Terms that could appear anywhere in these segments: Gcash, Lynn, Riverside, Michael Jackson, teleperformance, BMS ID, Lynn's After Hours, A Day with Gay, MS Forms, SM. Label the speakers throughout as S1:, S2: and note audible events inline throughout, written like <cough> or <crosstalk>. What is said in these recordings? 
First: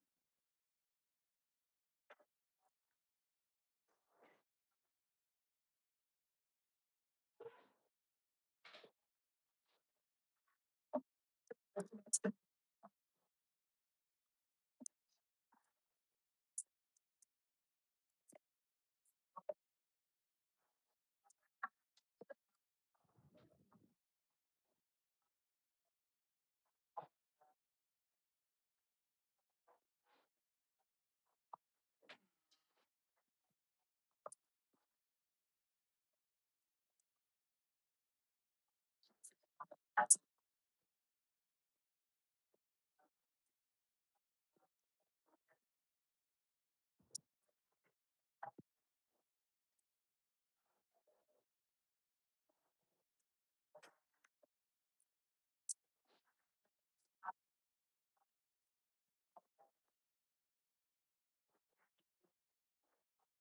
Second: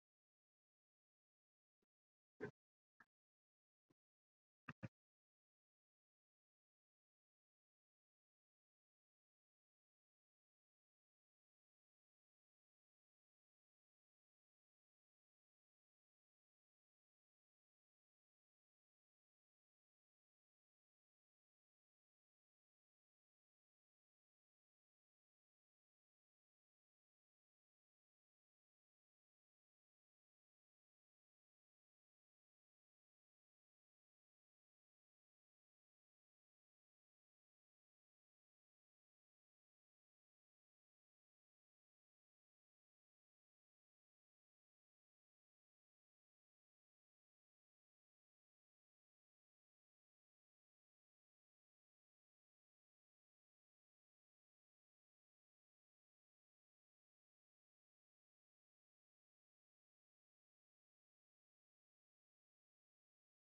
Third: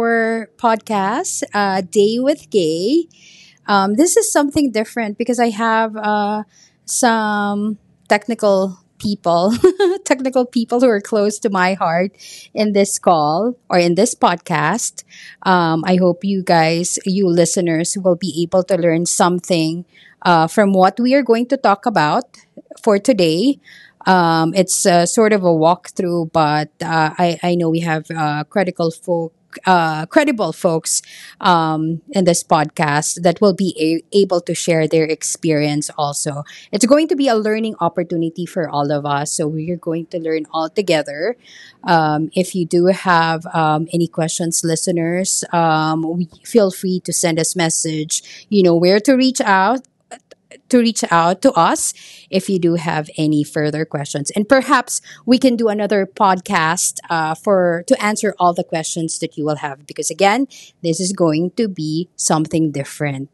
S1: our podcast, Day with Gay. This is something different because I have some technical people, <laughs> technical people who are close to my heart in this call or in this podcast. I hope you guys, you listeners, will be able to learn something from what we are going to talk about for today. It's sort of a walkthrough, but I know we have credible folks in this podcast that will be able to share their experience also. It's going to be a learning opportunity for all of us. So we're going to learn all together. If you do have any questions, listeners, we feel free to send us message. You know where to reach out to us if you do have any further questions. And perhaps we can do another podcast for to answer all the questions that you will have because again, this is going to be something different.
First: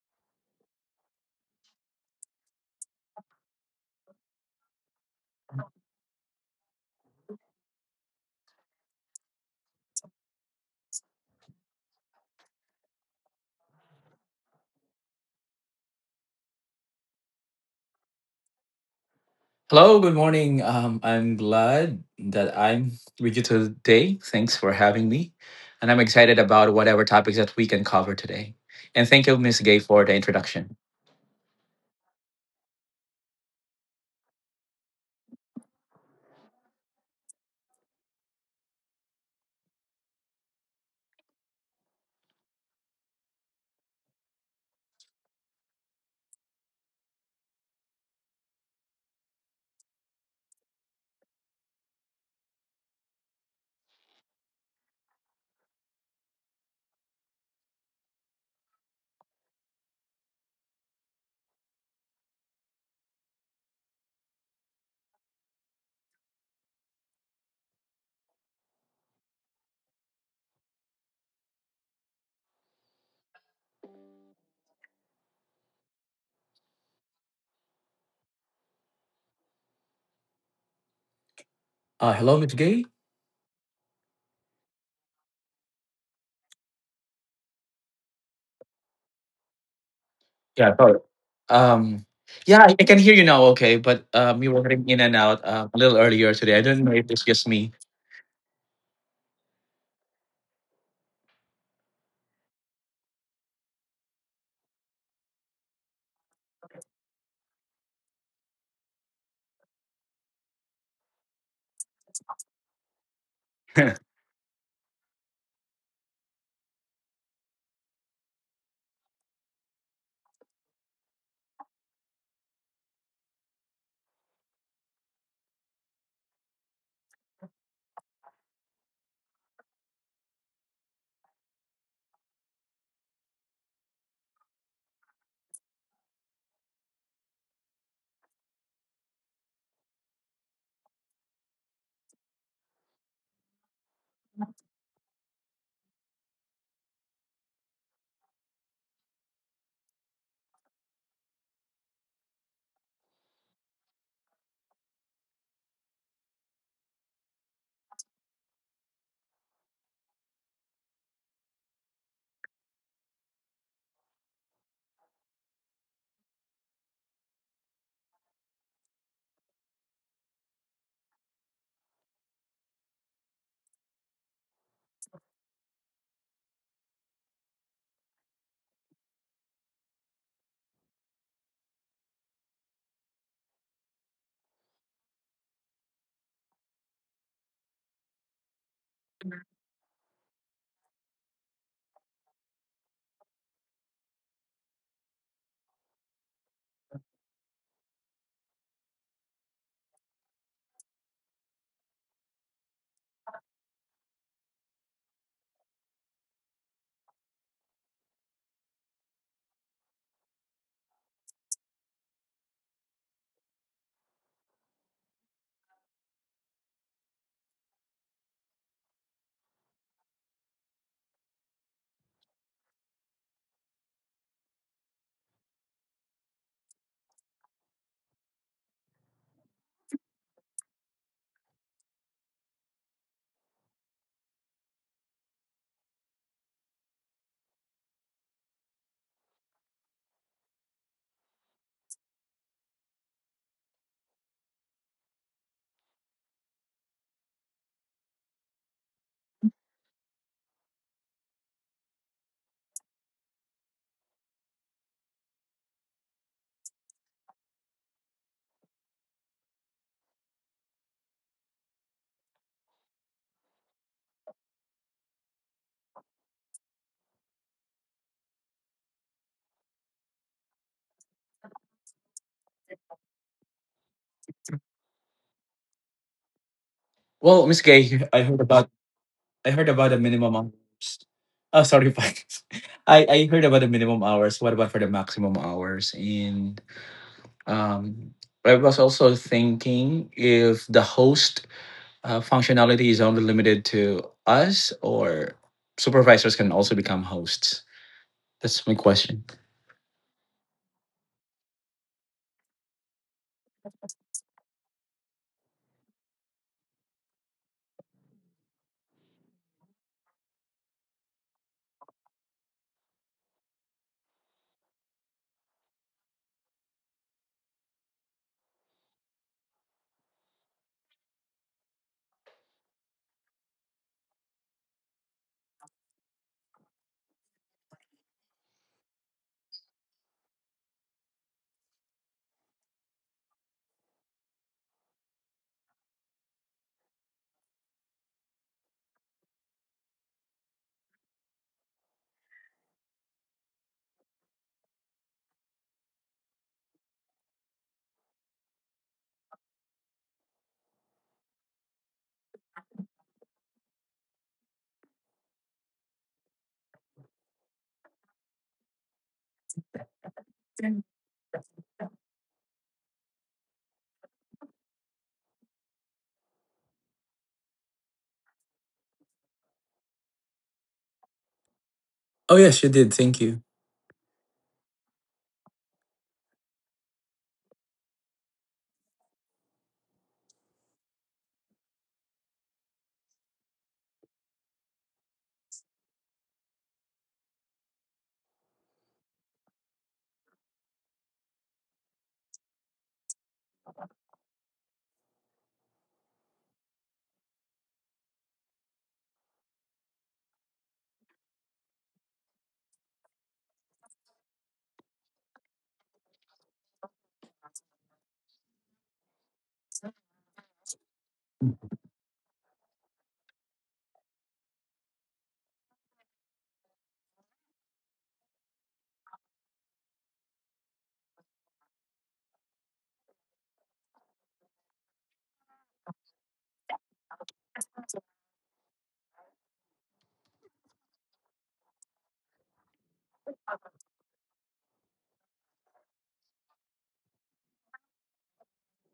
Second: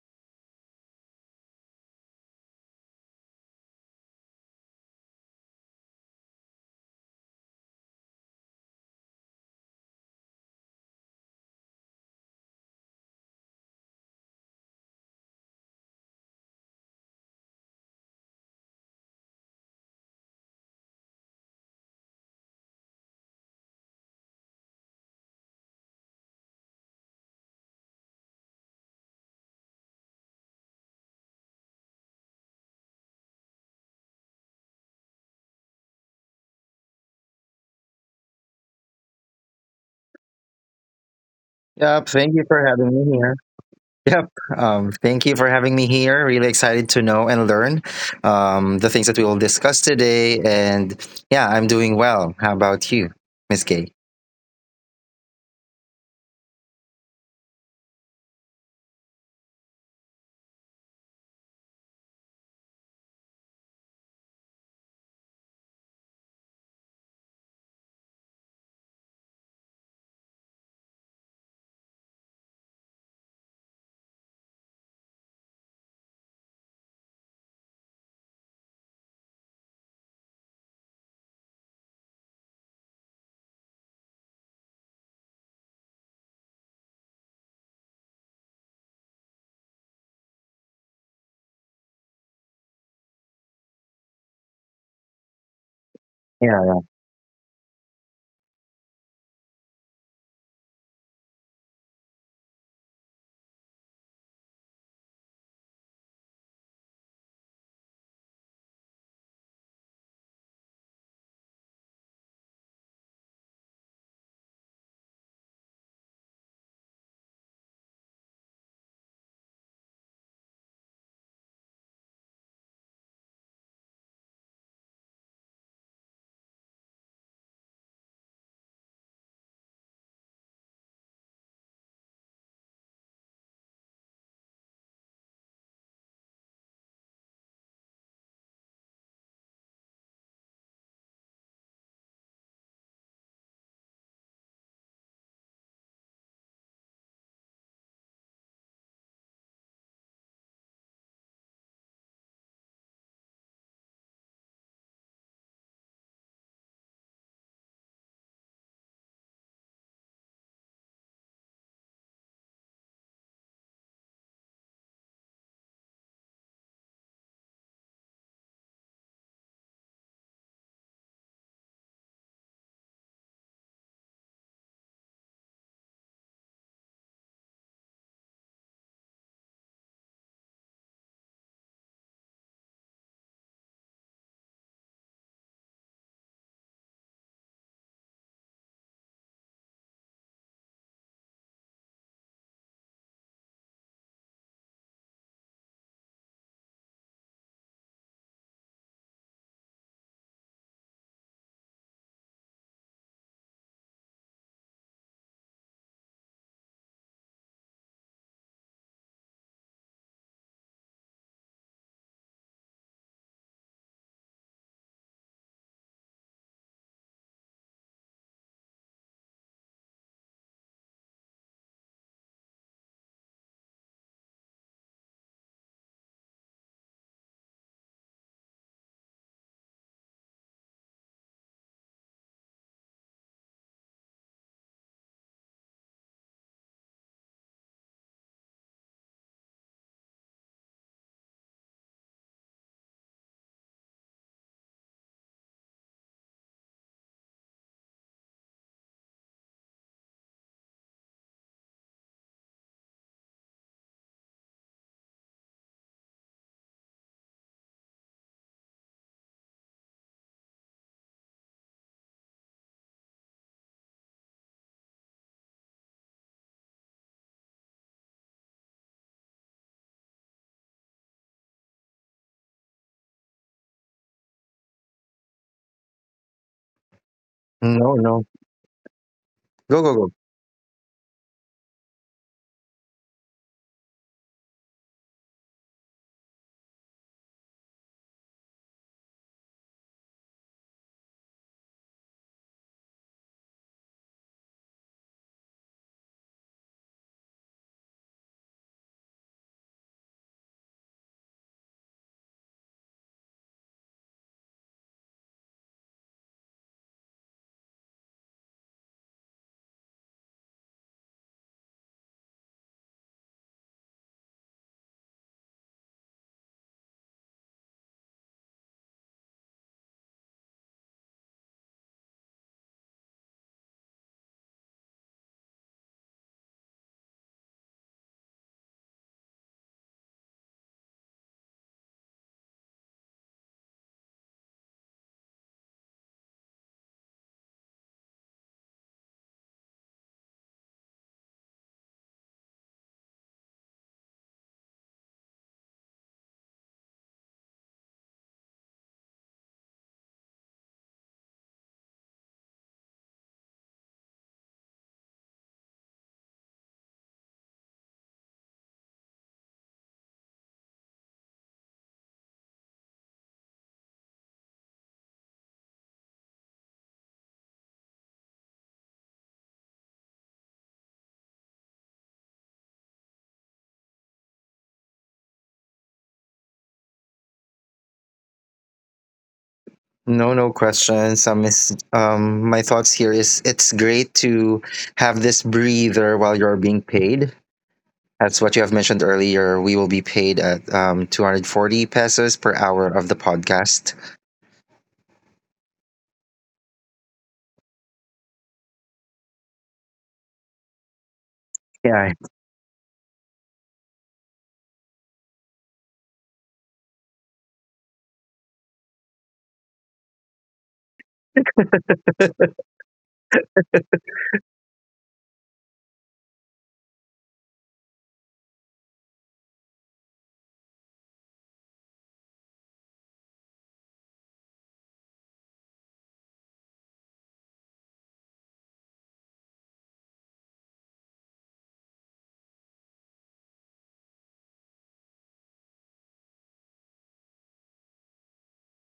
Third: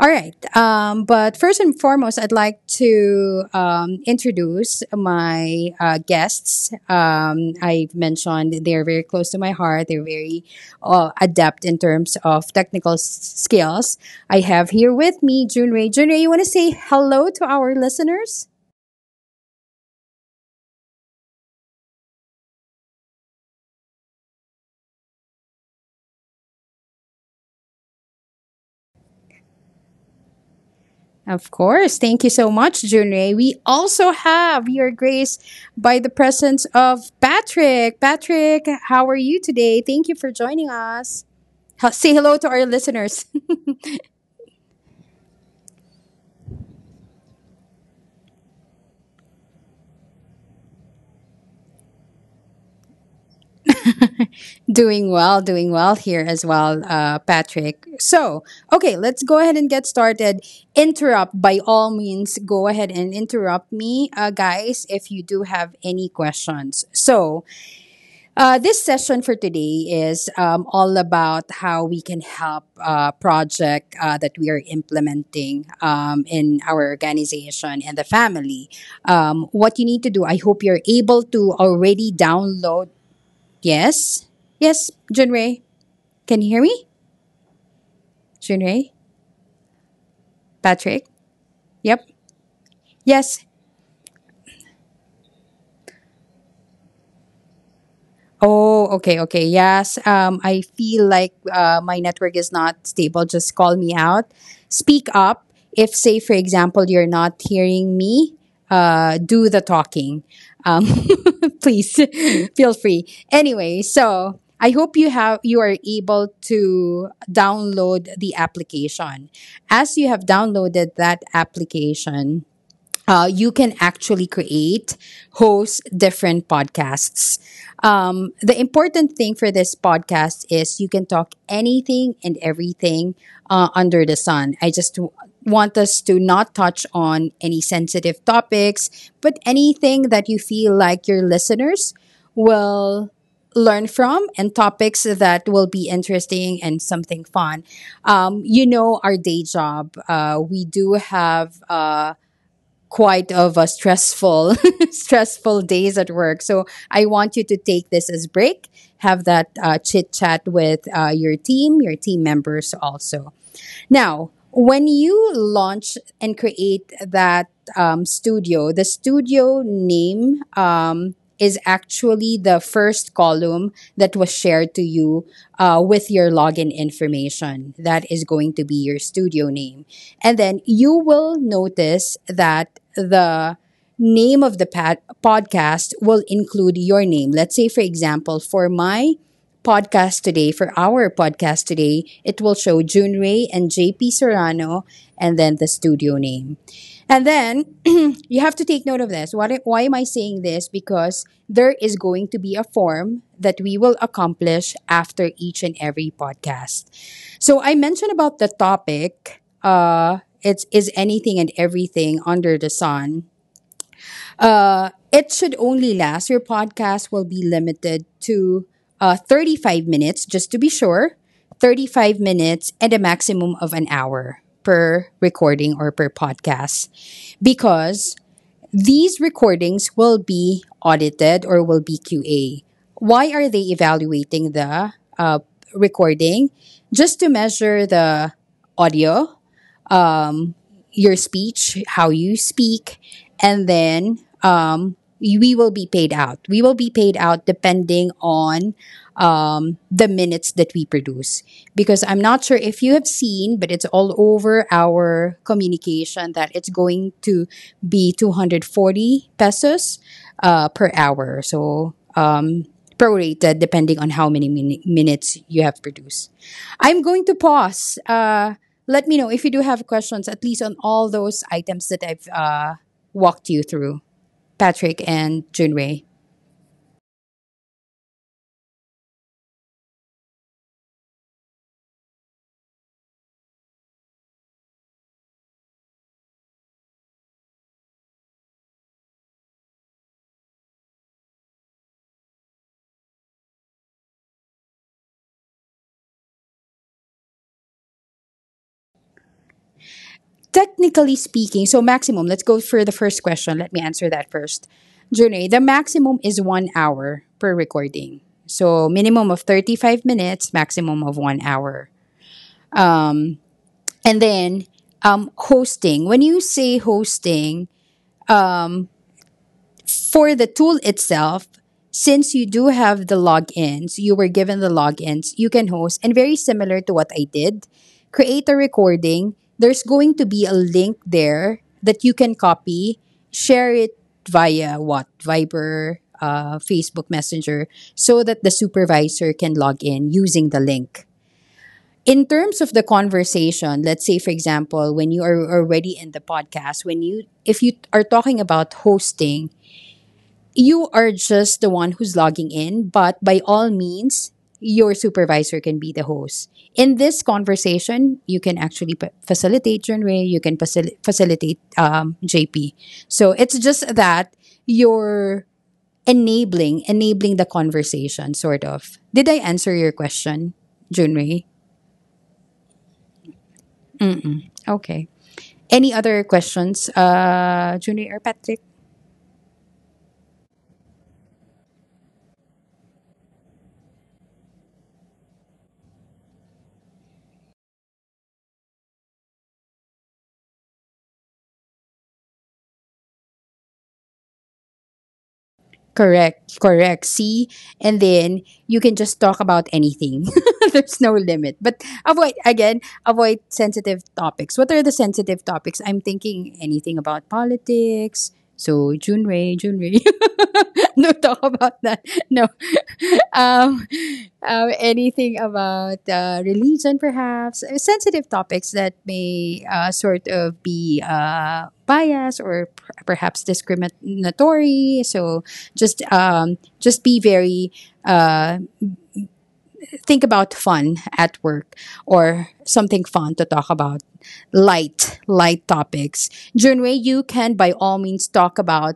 S1: All right. But first and foremost, I'd like to introduce my guests. I've mentioned they're very close to my heart. They're very adept in terms of skills. I have here with me Junrei. Junrei, you want to say hello to our listeners?
S2: Hello, good morning. I'm glad that I'm with you today. Thanks for having me. And I'm excited about whatever topics that we can cover today. And thank you, Miss Gay, for the introduction.
S1: Of course. Thank you so much, Junrei. We also have your grace by the presence of Patrick. Patrick, how are you today? Thank you for joining us.
S3: Yep,
S1: Say
S3: thank you
S1: hello to
S3: for
S1: our
S3: having me here.
S1: listeners. <laughs>
S3: Yep, Thank you for having me here. Really excited to know and learn the things that we will discuss today. And yeah, I'm doing well. How about you, Miss Gay?
S1: Doing well, doing well here as well, Patrick. So, okay, let's go ahead and get started. Interrupt by all means. Go ahead and interrupt me, guys, if you do have any questions. So, this session for today is all about how we
S2: Hello, Miss
S1: can
S2: Gay.
S1: help project that we are implementing in our organization and the family what you need to do. I hope you're able to already
S2: Yeah, sorry.
S1: download. Yes?
S2: Um,
S1: Yes, Junrei.
S2: yeah, I can
S1: Can you
S2: hear
S1: hear
S2: you
S1: me?
S2: now, okay, but you
S1: Junrei?
S2: were getting in and out a
S1: Patrick?
S2: little earlier
S1: Yep.
S2: today. I
S3: Yeah,
S2: don't
S3: yeah.
S2: know if it's
S1: Yes.
S2: just me.
S1: Oh, okay, okay. Yes. I feel like my network is not stable. Just call me out. Speak up. If, say, for example, you're not hearing me, do the talking. Um,
S2: <laughs>
S1: <laughs> please <laughs> feel free. Anyway, so I hope you are able to download the application. As you have downloaded that application, you can actually create, host different podcasts. The important thing for this podcast is you can talk anything and everything under the sun. I just want us to not touch on any sensitive topics, but anything that you feel like your listeners will learn from and topics that will be interesting and something fun. You know, our day job, we do have. Quite of a stressful <laughs> stressful days at work, so I want you to take this as break, have that chit chat with your team members also. Now, when you launch and create that studio, the studio name is actually the first column that was shared to you with your login information. That is going to be your studio name. And then you will notice that the name of the podcast will include your name. Let's say, for example, for our podcast today, it will show June Ray and JP Serrano and then the studio name. And then <clears throat> you have to take note of this. What, why am I saying this? Because there is going to be a form that we will accomplish after each and every podcast. So I mentioned about the topic. It's anything and everything under the sun. It should only last. Your podcast will be limited to 35 minutes, just to be sure. 35 minutes and a maximum of an hour per recording or per podcast, because these recordings will be audited or will be QA. Why are they evaluating the uh, recording? Just to measure the audio, um, your speech, how you speak, and then we will be paid out. We will be paid out depending on the minutes that we produce. Because I'm not sure if you have seen, but it's all over our communication that it's going to be 240 pesos per hour. So prorated depending on how many minutes you have produced. I'm going to pause. Let me know if you do have questions, at least on all those items that I've walked you through, Patrick and Junwei.
S2: Well, Miss
S3: No,
S2: Gay, I
S3: no.
S2: heard about I heard
S3: Go,
S2: about the
S3: go, go.
S2: minimum hours. Oh, sorry, <laughs> Pines. I heard about the minimum hours. What about for the maximum hours? And um, I was also thinking if the host functionality is only limited to us, or supervisors can also become hosts. That's my question.
S1: Technically speaking, so maximum, let's go for the first question. Let me answer that first. Junwei, the maximum is 1 hour per recording. So minimum of 35 minutes, maximum of 1 hour. Um, and then hosting. When you say hosting, for the tool itself, since you do have the logins, you were given the logins, you can host, and very similar to what I did, create a recording. There's going to be a link there that you can copy, share it via what? Viber, Facebook Messenger, so that the supervisor can log in using the link. In terms of the conversation, let's say, for example, when you are already in the podcast, when you, if you are talking about hosting, you are just the one who's logging in, but by all means, your supervisor can be the host. In this conversation, you can actually facilitate Junwei, you can facilitate JP. So it's just that you're enabling the conversation, sort of. Did I answer your question, Junwei?
S2: Oh yes, you did. Thank you.
S1: Okay. Any other questions, Junwei or Patrick?
S3: No, no questions. My thoughts here is it's great to have this breather while you're being paid. That's what you have mentioned earlier. We will be paid at 240 pesos per hour of the podcast.
S1: Correct, correct. See, and then you can just talk about anything. <laughs> There's no limit. But
S3: Yeah.
S1: avoid again, avoid sensitive topics. What are the sensitive topics? I'm thinking anything about politics. So Junrei, <laughs> no talk about that. No, <laughs> um, anything about religion, perhaps. Sensitive topics that may sort of be biased or perhaps discriminatory. So just be very uh, think about fun at work, or something fun to talk about, light topics. Junwei, you can by all means talk about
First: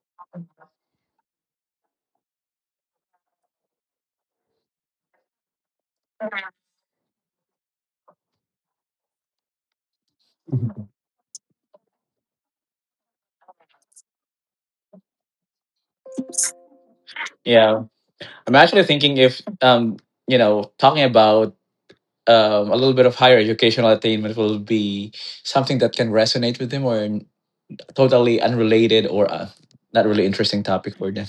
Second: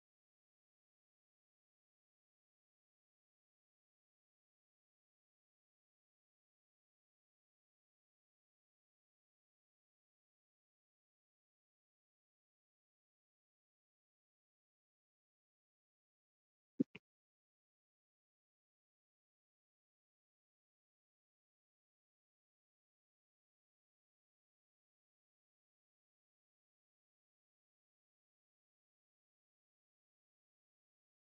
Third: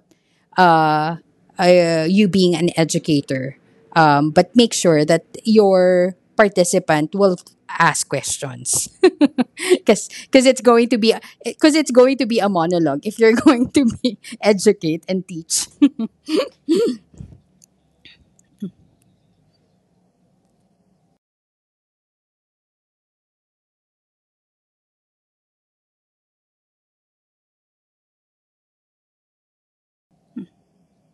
S1: uh, you being an educator, but make sure that your participant will ask questions. <laughs> Because it's going to be, a monologue if you're <laughs> going to be <laughs> educate and teach.
S2: Yeah, I'm actually thinking if talking about a little bit of higher educational attainment will be something that can resonate with them or totally unrelated or not really interesting topic for them.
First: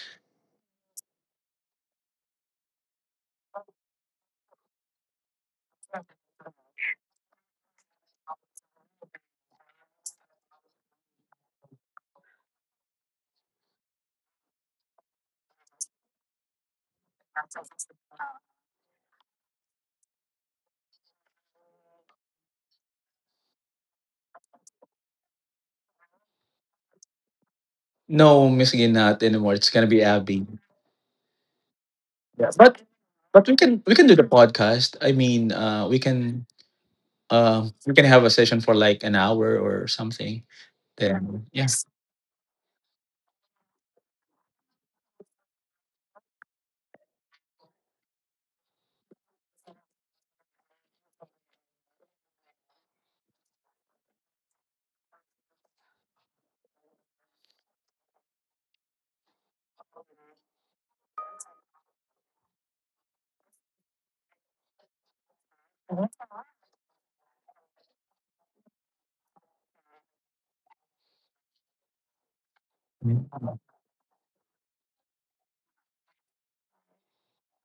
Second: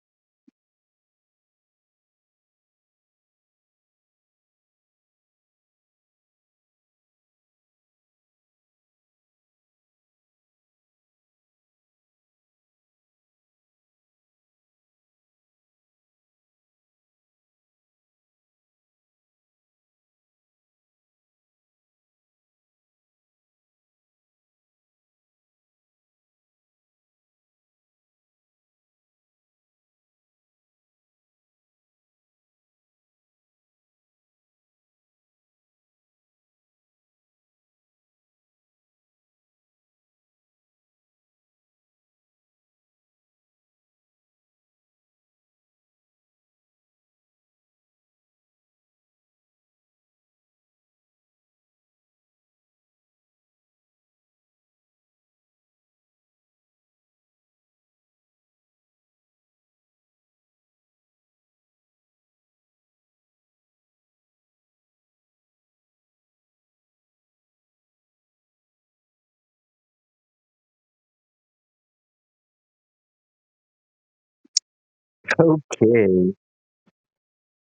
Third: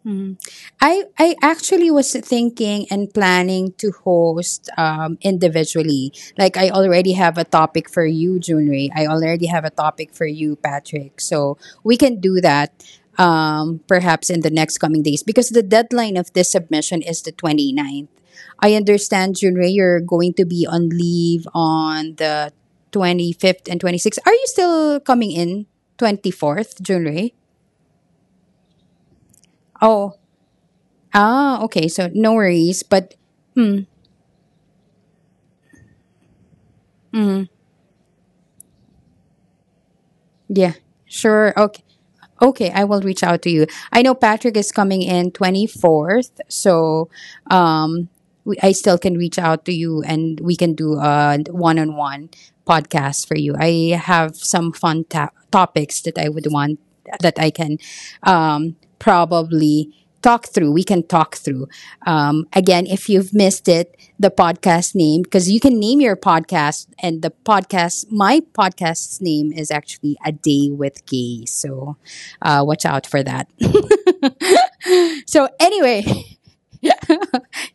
S1: Mhm. I actually was thinking and planning to host individually. Like I already have a topic for you, Junri. I already have a topic for you, Patrick. So we can do that perhaps in the next coming days, because the deadline of this submission is the twenty ninth. I understand, Junri, you're going to be on leave on the 25th and 26th. Are you still coming in 24th, Junri?
S2: No, Miss Gin, not anymore. It's gonna be
S1: Oh.
S2: Abby.
S1: Ah, okay. So no
S2: Yeah,
S1: worries,
S2: but
S1: but
S2: but we can
S1: mm,
S2: we can do the podcast. I mean, we can
S1: mm,
S2: have a session for like an hour or something.
S1: yeah,
S2: Then
S1: sure.
S2: yeah,
S1: Okay. Okay, I will reach out to you. I know Patrick is coming in 24th, so um, I still can reach out to you and we can do a one on one podcast for you. I have some fun topics that I would want that I can probably talk through. We can talk through. Again, if you've missed it, the podcast name, because you can name your podcast, and my podcast's name is actually A Day with Gay. So watch out for that. So
S3: <laughs>
S1: anyway,
S3: Okay.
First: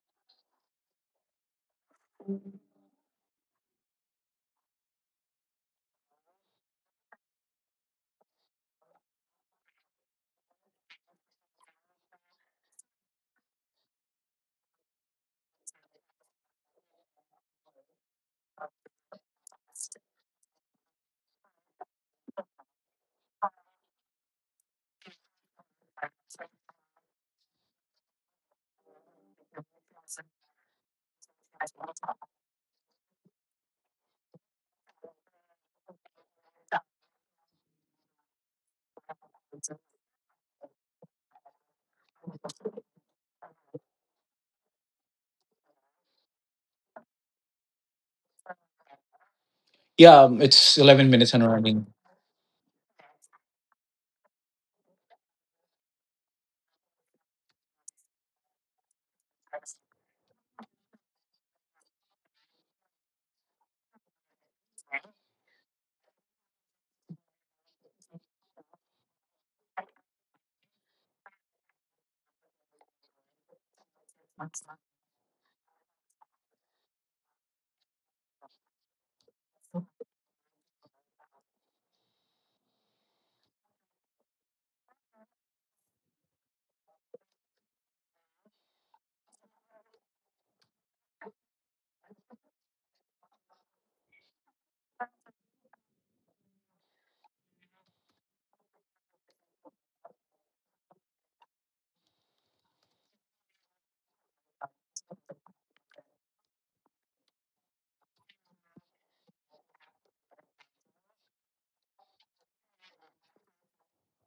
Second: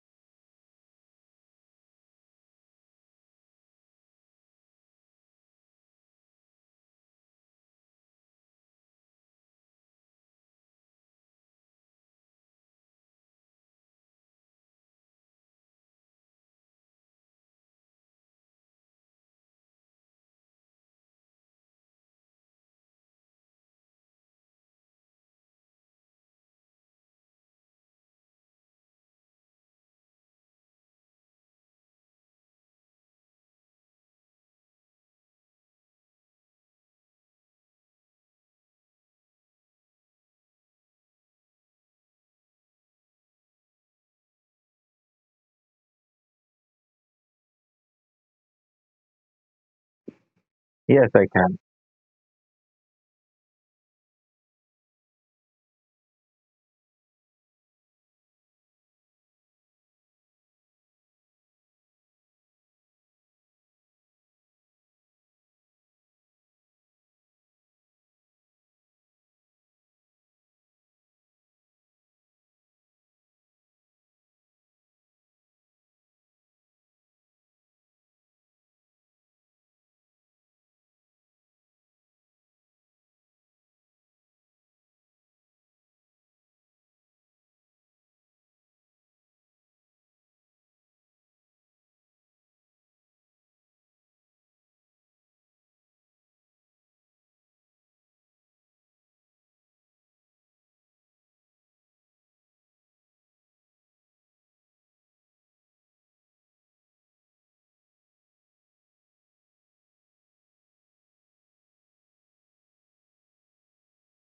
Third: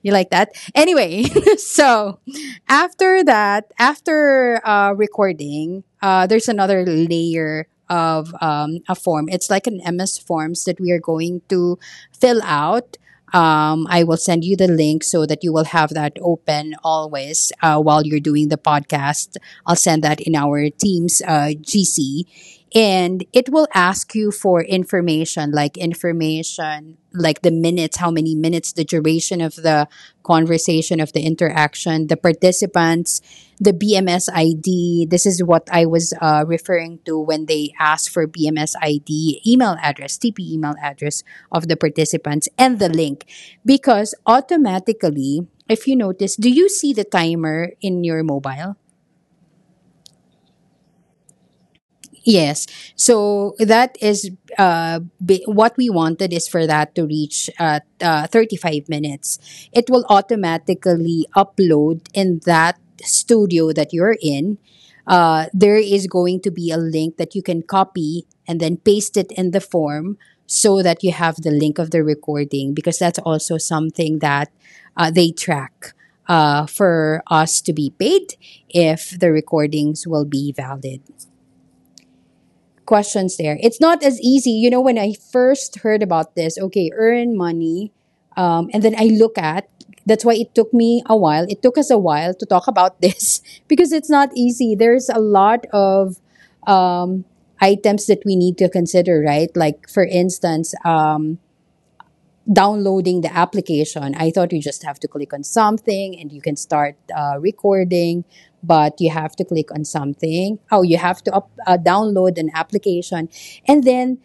S1: you like that? Anyway, <laughs> so after that, after recording, there's another layer of a form. It's like an MS Forms that we are going to fill out. I will send you the link so that you will have that open always while you're doing the podcast. I'll send that in our team's GC. And it will ask you for information, like the minutes, how many minutes, the duration of the conversation, of the interaction, the participants, the BMS ID. This is what I was referring to when they asked for BMS ID, email address, TP email address of the participants, and the link. Because automatically, if you notice, do you see the timer in your mobile?
S2: yeah, it's eleven
S3: Yes, I
S2: minutes and
S3: can.
S2: running.
S1: Yes. So that is what we wanted is for that to reach at 35 minutes. It will automatically upload in that studio that you're in. There is going to be a link that you can copy and then paste it in the form so that you have the link of the recording, because that's also something that they track for us to be paid if the recordings will be valid questions there. It's not as easy. You know, when I first heard about this, okay, earn money, and then I look at. That's why it took me a while. It took us a while to talk about this <laughs> because it's not easy. There's a lot of um, items that we need to consider, right? Like for instance, downloading the application. I thought you just have to click on something and you can start recording, but you have to click on something. Oh, you have to download an application. And then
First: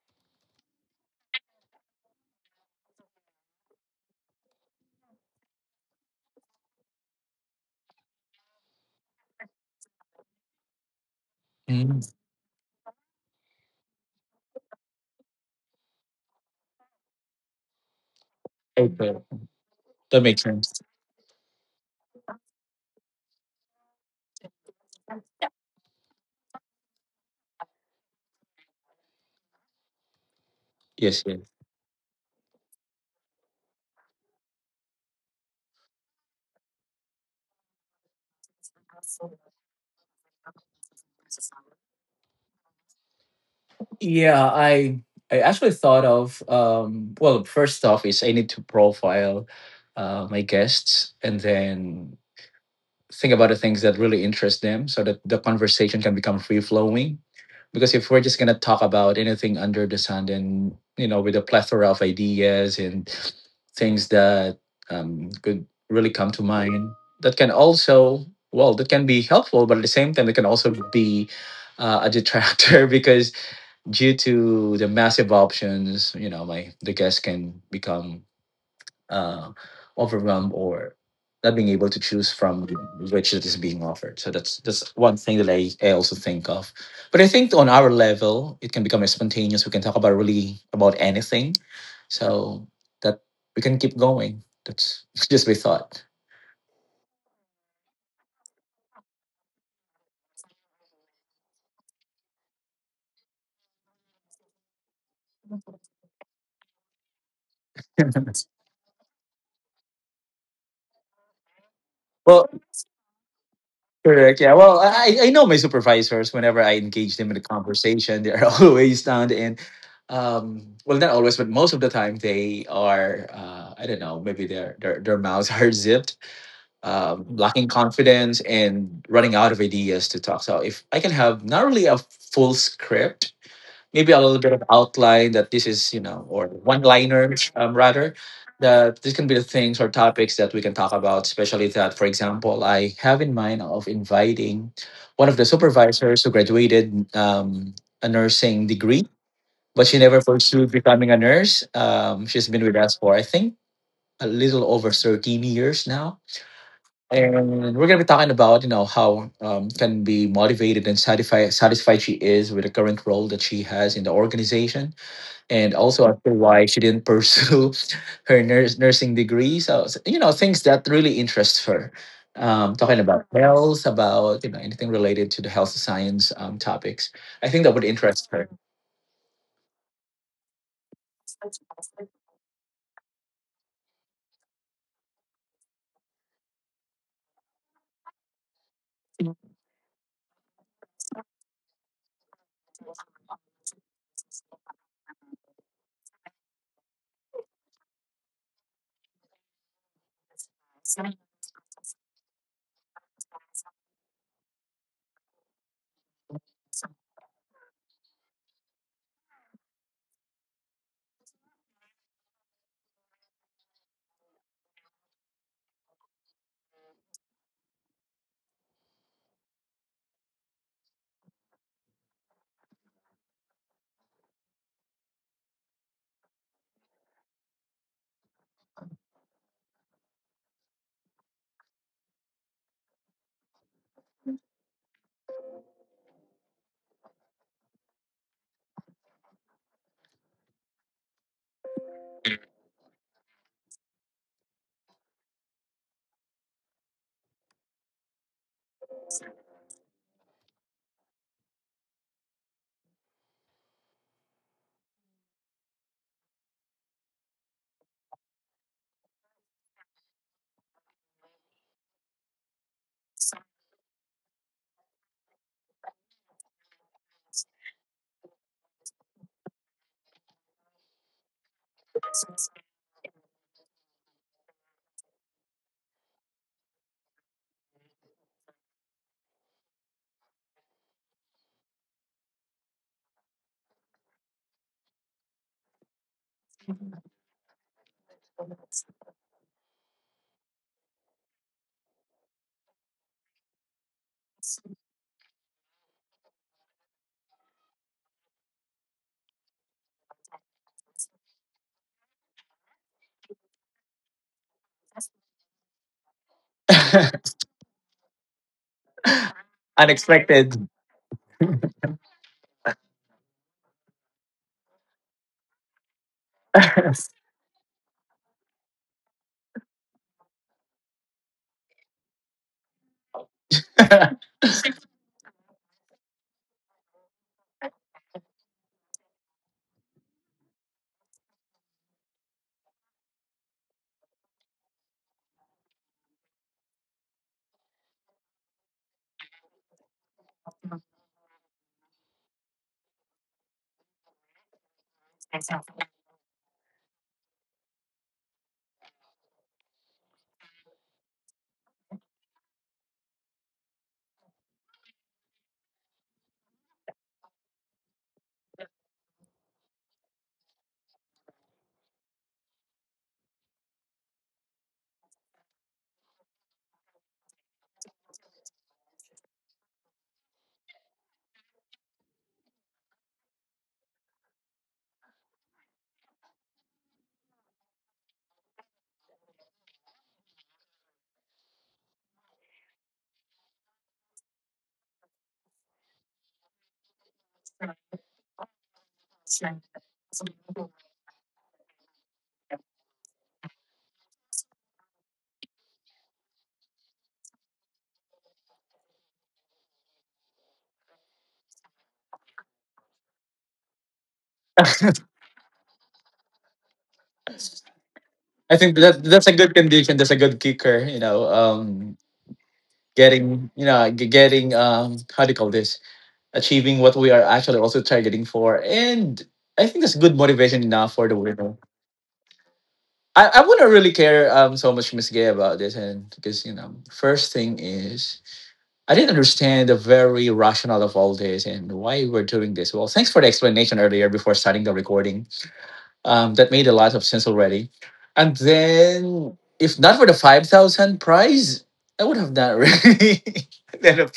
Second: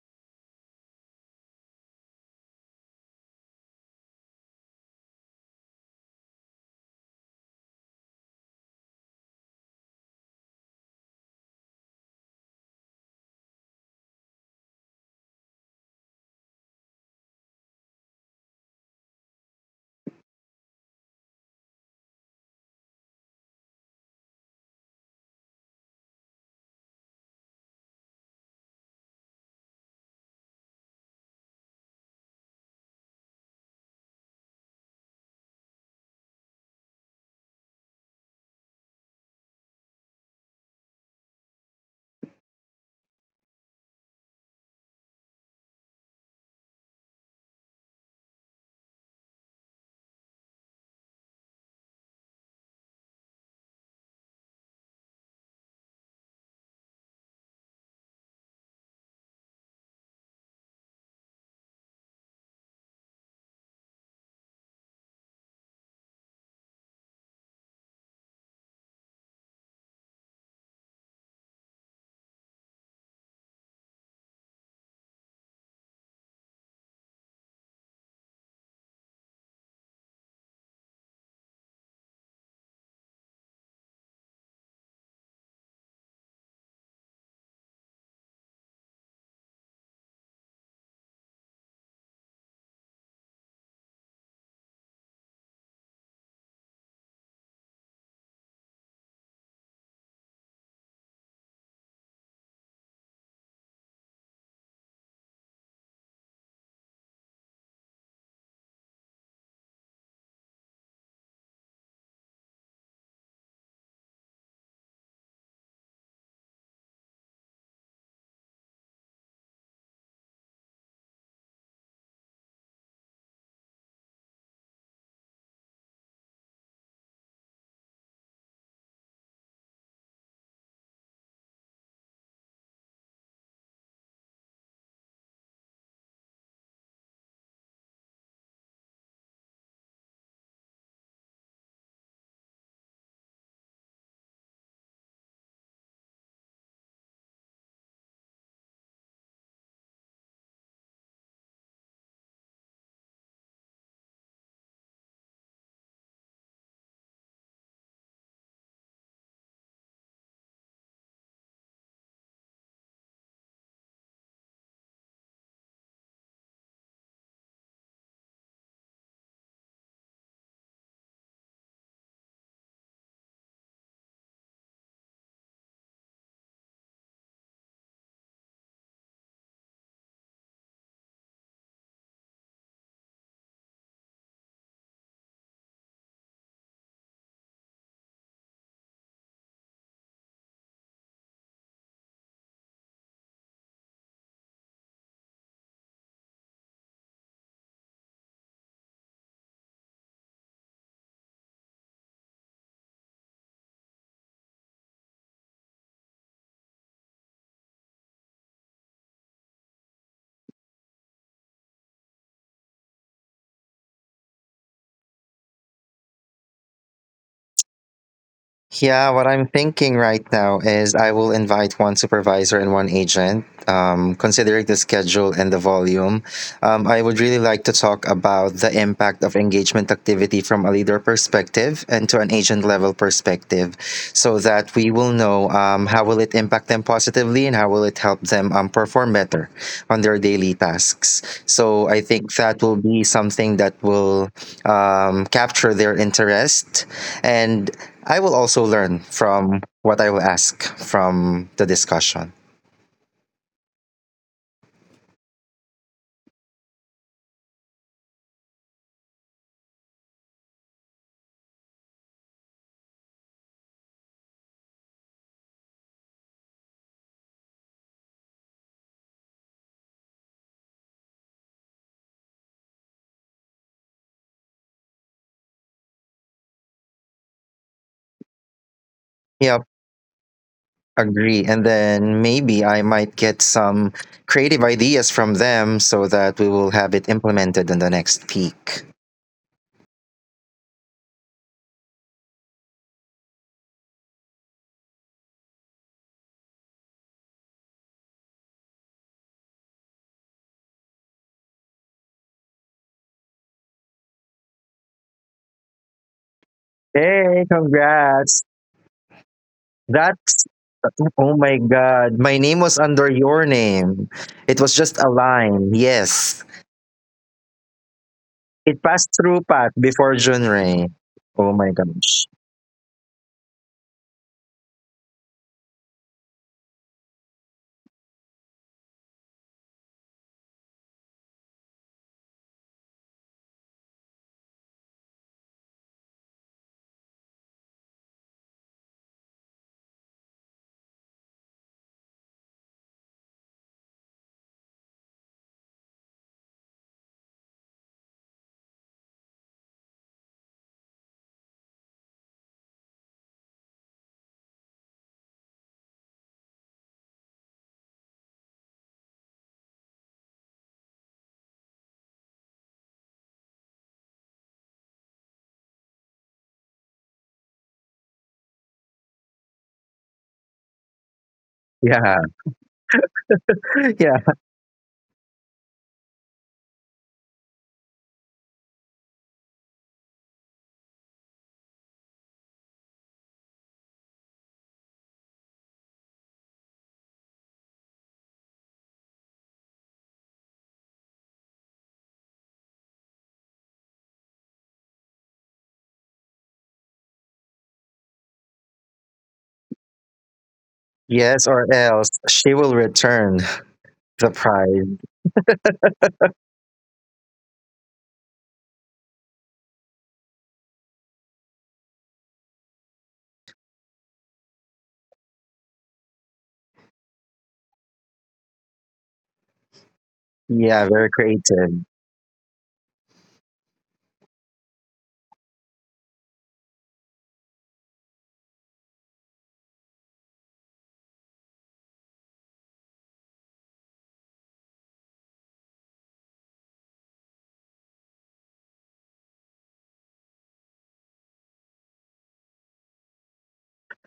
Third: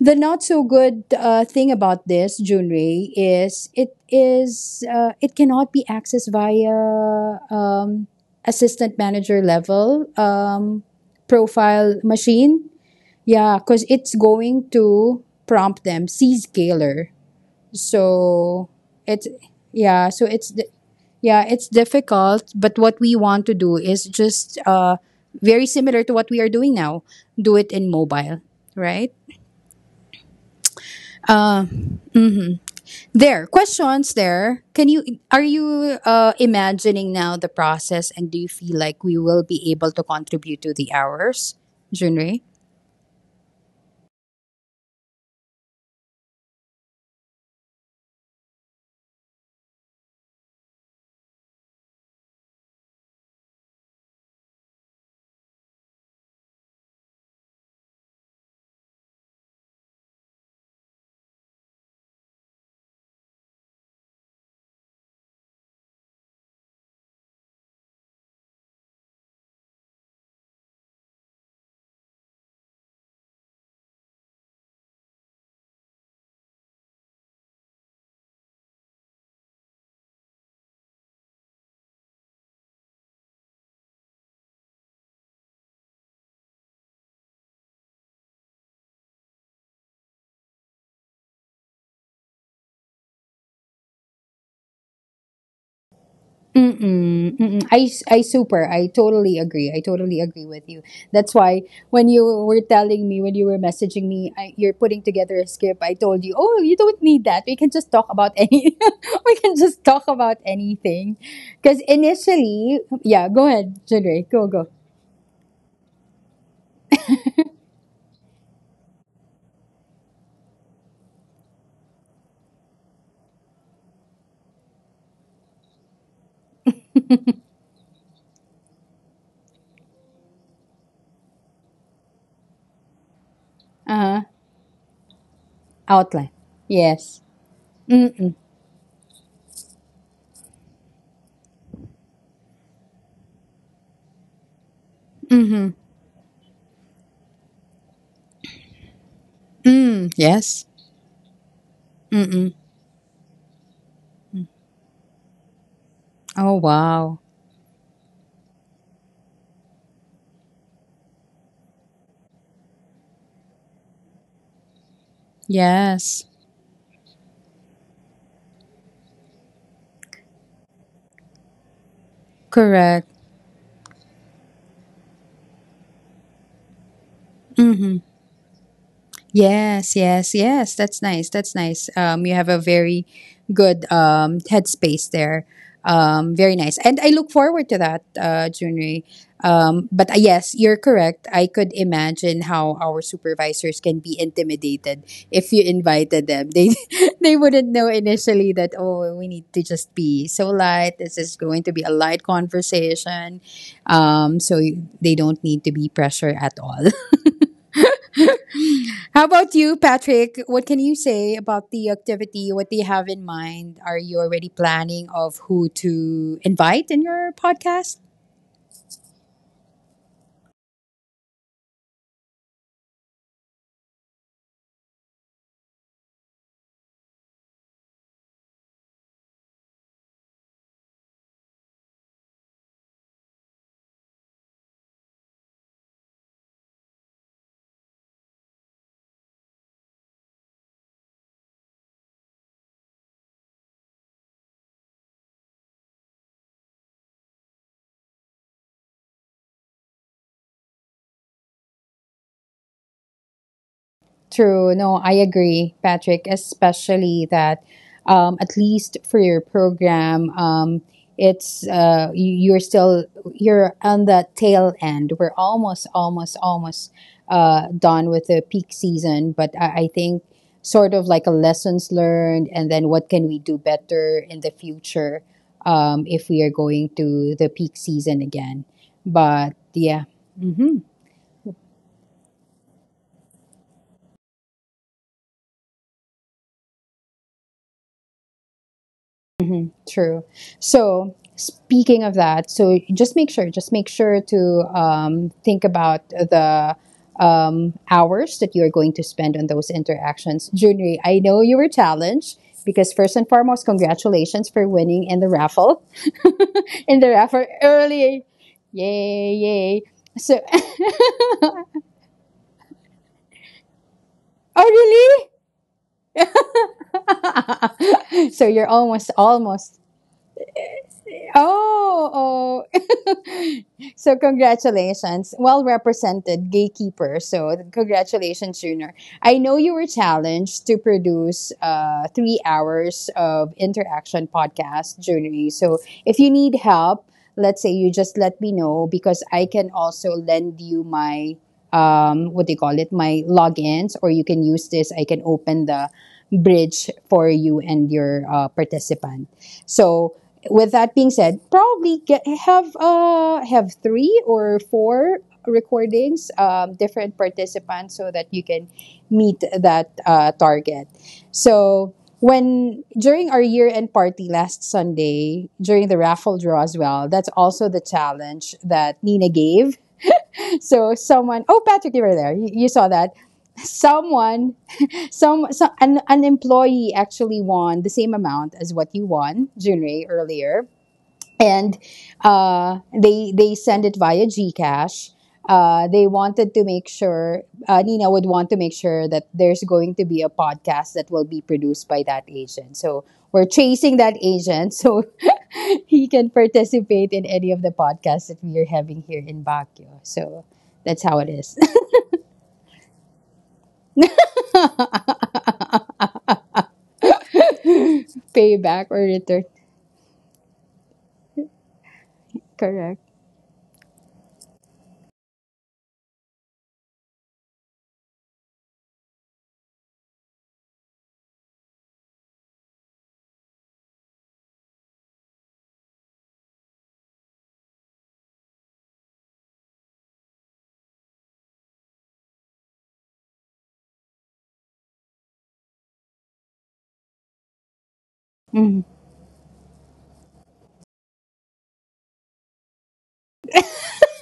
S1: the not so good thing about this, Junrei, is it cannot be accessed via assistant manager level profile
S2: Mm-hmm.
S1: machine. Yeah, because it's going to prompt them, see scaler, so
S2: Okay,
S1: it's, yeah,
S2: that makes sense.
S1: yeah, it's difficult. But what we want to do is just very similar to what we are doing now, do it in mobile, right?
S2: Yes, yes.
S1: uh mhm. There, questions there. Can you are you uh imagining now the process, and do you feel like we will be able to contribute to the hours, Junrei?
S2: Yeah, I actually thought of well, first off is I need to profile my guests and then think about the things that really interest them so that the conversation can become free flowing, because if we're just going to talk about anything under the sun, then with a plethora of ideas and things that could really come to mind, that can also, well, that can be helpful, but at the same time it can also be a detractor <laughs> because due to the massive options, my the guest can become uh, overwhelmed or not being able to choose from which it is being offered. So that's one thing that I also think of. But I think on our level, it can become more spontaneous. We can talk about really about anything. So that we can keep going. That's <laughs> just my thought.
S1: Mm-mm, mm-mm. I totally agree. I totally agree with you. That's why when you were messaging me, you're putting together a script, I told you, oh, you don't need that. We can just talk about
S2: <laughs>
S1: any, <laughs> We can just talk about anything. Because
S2: Well,
S1: initially, yeah, go ahead, Jadre,
S2: correct.
S1: go,
S2: Yeah.
S1: go.
S2: Well, I know my supervisors, whenever I engage them in a conversation, they're <laughs> always down and well, not always, but most of the time they are I don't know, maybe their mouths <laughs> are zipped, lacking confidence and running out of ideas to talk. So if I can have not really a full script, maybe
S1: Uh-huh.
S2: a little bit of outline, that this is
S1: Outline.
S2: or one
S1: Yes.
S2: liners, rather,
S1: Mm-mm,
S2: that this can be the things or topics that we can talk about, especially that, for example, I have in mind of inviting one of the
S1: mm-hmm.
S2: supervisors who graduated a nursing degree, but she
S1: Mm,
S2: never
S1: yes.
S2: pursued becoming a nurse. She's
S1: Mm-mm.
S2: been with us for I think a little over 13 years now,
S1: Oh, wow.
S2: and we're going to be talking about how can be motivated and satisfied she is with the current role that she has in the organization, and also I
S1: Yes.
S2: feel why she didn't pursue <laughs> her nursing degree. So things that really interest her. Talking
S1: Correct.
S2: about health, about anything related to the health science topics, I think that would interest her.
S1: Yes, yes, yes. That's nice. That's nice. You have a very good headspace there. Very nice. And I look forward to that, Junri. But yes, you're correct. I could imagine how our supervisors can be intimidated if you invited them. They <laughs> they wouldn't know initially that, oh, we need to just be so light. This is going to be a light conversation. They don't need to be pressured at all. <laughs> How about you, Patrick? What can you say about the activity? What do you have in mind? Are you already planning of who to invite in your podcast?
S3: Yeah, what I'm thinking right now is I will invite one supervisor and one agent. Considering the schedule and the volume, I would really like to talk about the impact of engagement activity from a leader perspective and to an agent level perspective, so that we will know how will it impact them positively and how will it help them perform better on their daily tasks. So I think that will be something that will capture their interest and I will also learn from what I will ask from the discussion.
S1: True. No, I agree, Patrick, especially that, at least for your program, it's you, you're still you're on the tail end. We're almost, almost, almost done with the peak season, but I think sort of like a lessons learned, and then what can we do better in the future, if we are going to the peak season again. But
S3: Yep,
S1: yeah. Mm-hmm.
S3: agree. And then maybe I might get some creative ideas from them so that we will have it implemented in the next peak.
S1: Mhm. True. So, speaking of that, so just make sure to, think about the, hours that you are going to spend on those interactions. Junri, I know you were challenged because first and foremost, congratulations for winning in the raffle, <laughs> in the raffle
S3: Hey,
S1: early.
S3: congrats.
S1: Yay,
S2: <laughs>
S1: yay. So,
S3: That's
S2: Unexpected.
S1: <laughs>
S3: oh my god. My name was under your name.
S1: oh,
S3: It was just
S1: really?
S3: a line. Yes.
S1: <laughs> So you're
S3: It
S1: almost,
S3: passed through
S1: almost.
S3: Pat before June Ray. Oh my gosh.
S1: Oh, oh. <laughs> So
S2: <laughs>
S1: congratulations. Well represented, gatekeeper. So congratulations, Junior. I know you were challenged to produce 3 hours of interaction podcast, Junior. So if you need help, let's say you just let me know because I can also lend you my, what they call it, my logins, or you can use this. I can open the bridge for you and your participant. So with that being said, probably get, have three or four recordings, different participants, so that you can meet that target. So when during our year-end party last Sunday, during the raffle draw as well, that's also the challenge that Nina gave. <laughs> So someone, oh, Patrick, you were there.
S3: Yeah.
S1: You saw that.
S3: <laughs> Yeah.
S1: Someone, some an employee actually won the same amount as what you won, Junrei, earlier, and they send it via Gcash. They wanted to make sure, Nina would want to make sure, that there's going to be a podcast that will be produced by that agent. So we're chasing that agent, so <laughs> he can participate in any of the podcasts that we are having here in Baguio. So that's how it is.
S3: Yes, or else she will return. Surprise.
S1: <laughs>
S2: I think
S1: Payback or
S2: that that's a
S1: return.
S2: good condition. That's a good kicker. You know, um,
S1: Correct.
S2: getting you know g- getting how do you call this? Achieving what we are actually also targeting for, and I think that's good motivation enough
S3: Yeah,
S2: for the
S3: very
S2: winner.
S3: creative.
S2: I wouldn't really care so much, Miss Gay, about this, and because first thing is I didn't understand the very rationale of all this and why we're doing this. Well, thanks for the explanation earlier before starting the recording. That made a lot of sense already. And
S1: Mhm.
S2: then, if not for the 5,000 prize, I would have not really <laughs> ended up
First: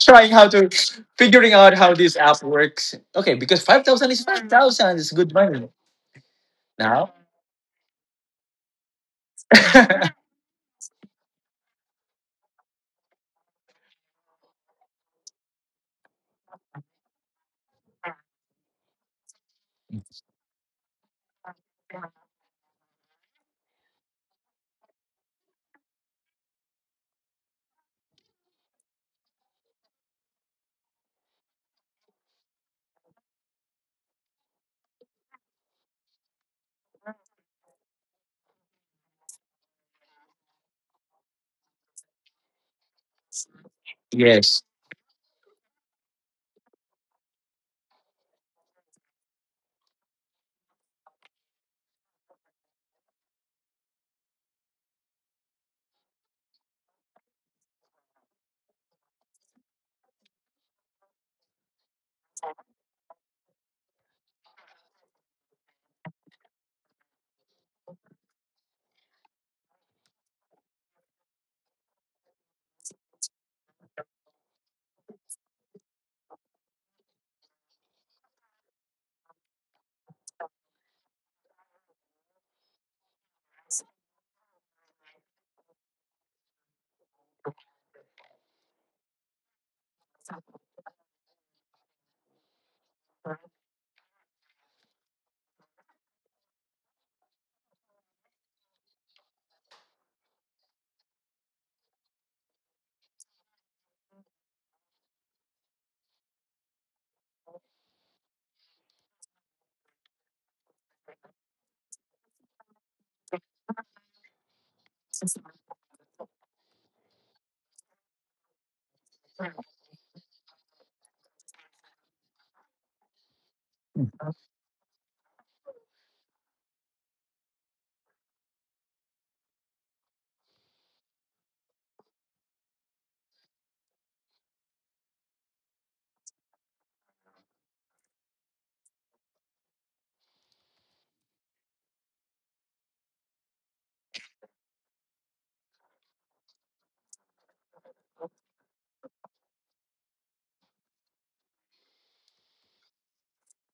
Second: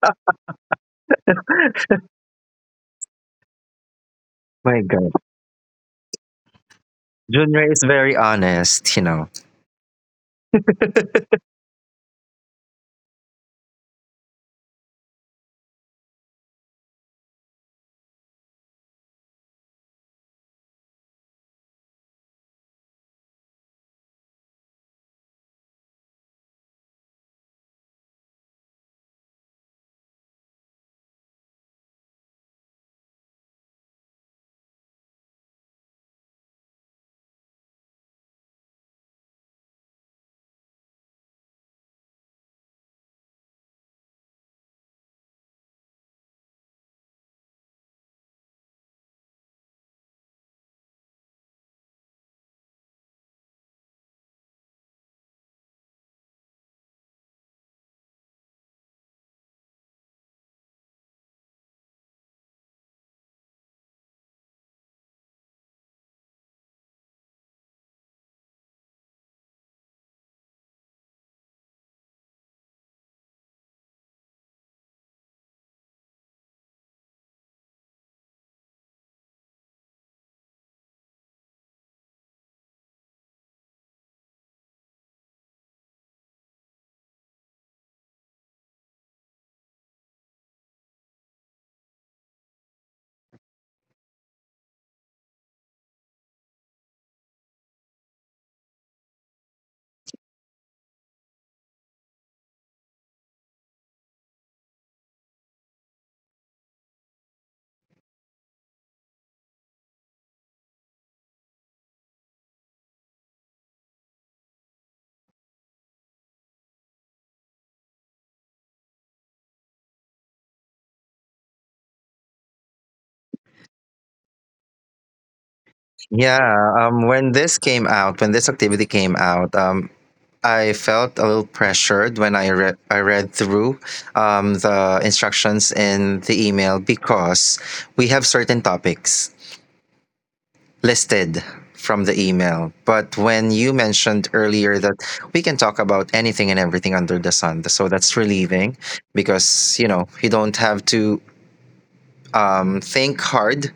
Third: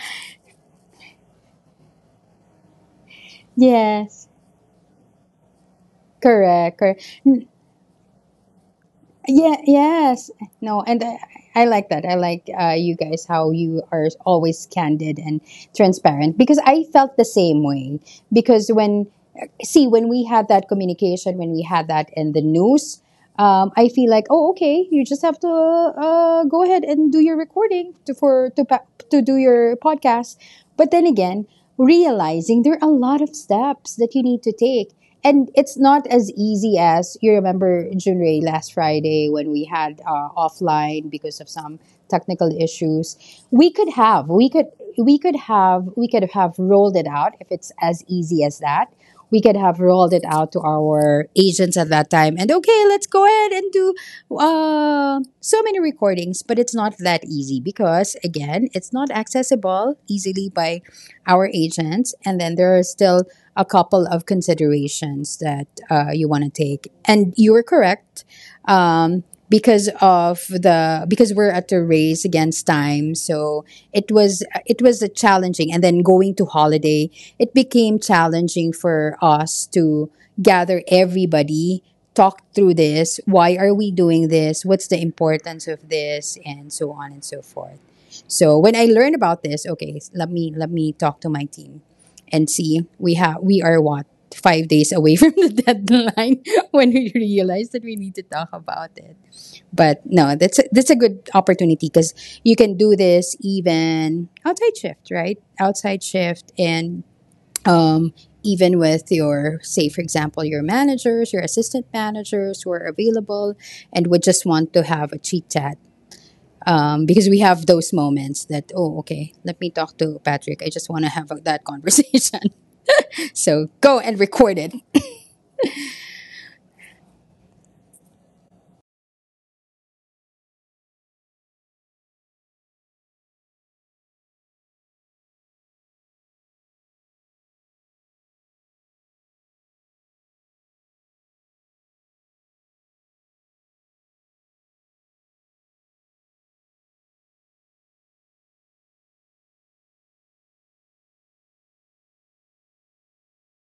S2: trying how to figuring out how this app works. Okay, because 5,000 is
S1: Yes.
S2: five
S3: My
S2: thousand
S3: God.
S2: It's good money
S1: Correct. Correct.
S2: now.
S3: Junior is very honest, you know.
S1: Yeah,
S2: <laughs>
S1: yes. No, and I like that. I like you guys, how you are always candid and transparent, because I felt the same way. Because see, when we had that communication, when we had that in the news, I feel like, oh, okay, you just have to go ahead and do your recording to for to pa- to do your podcast. But then again, realizing there are a lot of steps that you need to take, and it's not as easy. As you remember, Junrei, last Friday when we had offline because of some technical issues, We could have we
S2: Yes.
S1: could we could have rolled it out if it's as easy as that. We could have rolled it out to our agents at that time and, okay, let's go ahead and do so many recordings. But it's not that easy because, again, it's not accessible easily by our agents. And then there are still a couple of considerations that you want to take. And you are correct. Um, because of the Because we're at a race against time, so it was a challenging, and then going to holiday, it became challenging for us to gather everybody, talk through this, why are we doing this, what's the importance of this, and so on and so forth. So when I learned about this, okay, let me talk to my team and see, we are what, 5 days away <laughs> from the deadline <laughs> when we realize that we need to talk about it. But no, that's a good opportunity because you can do this even outside shift, right? Outside shift, and um, even with your, say for example, your managers, your assistant managers, who are available and would just want to have a chit chat, because we have those moments that, oh, okay, let me talk to Patrick, I just want to have that conversation. <laughs> So go and record it.
S3: Yeah, when this came out, when this activity came out, I felt a little pressured when I read through the instructions in the email because we have certain topics listed from the email. But when you mentioned earlier that we can talk about anything and everything under the sun, so that's relieving because you know you don't have to think hard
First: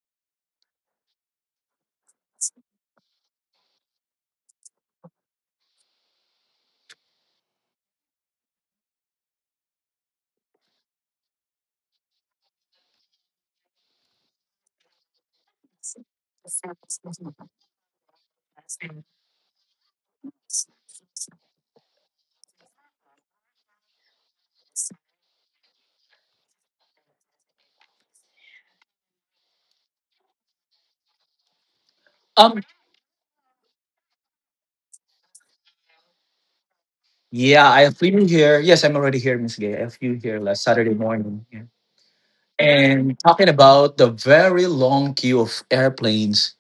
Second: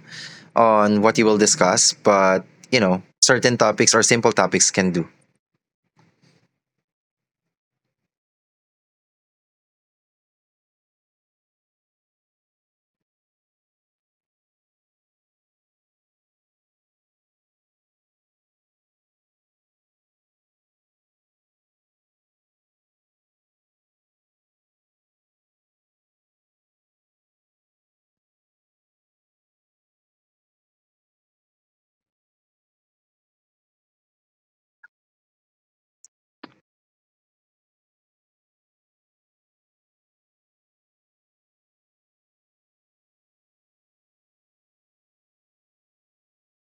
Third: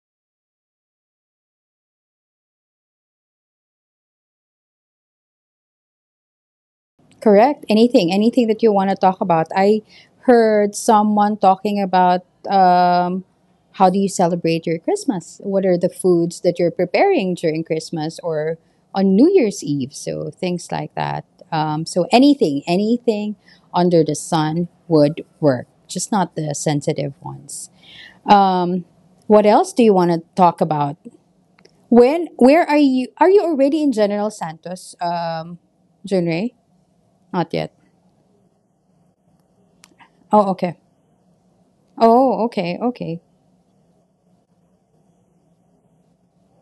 S3: on what you will discuss, but you know, certain topics or simple topics can do.
S1: Correct, anything that you want to talk about. I heard someone talking about, um, how do you celebrate your Christmas, what are the foods that you're preparing during Christmas or on New Year's Eve, so things like that. So anything under the sun would work, just not the sensitive ones. Um, what else do you want to talk about? Where
S2: Um.
S1: are you? Are you already in General Santos, Junrei? Not
S2: Yeah,
S1: yet.
S2: I have you here. Yes, I'm already here, Miss Gay. I have you here
S1: Oh,
S2: last
S1: okay.
S2: Saturday morning. Yeah.
S1: Oh, okay, okay.
S2: And talking about the very long queue of airplanes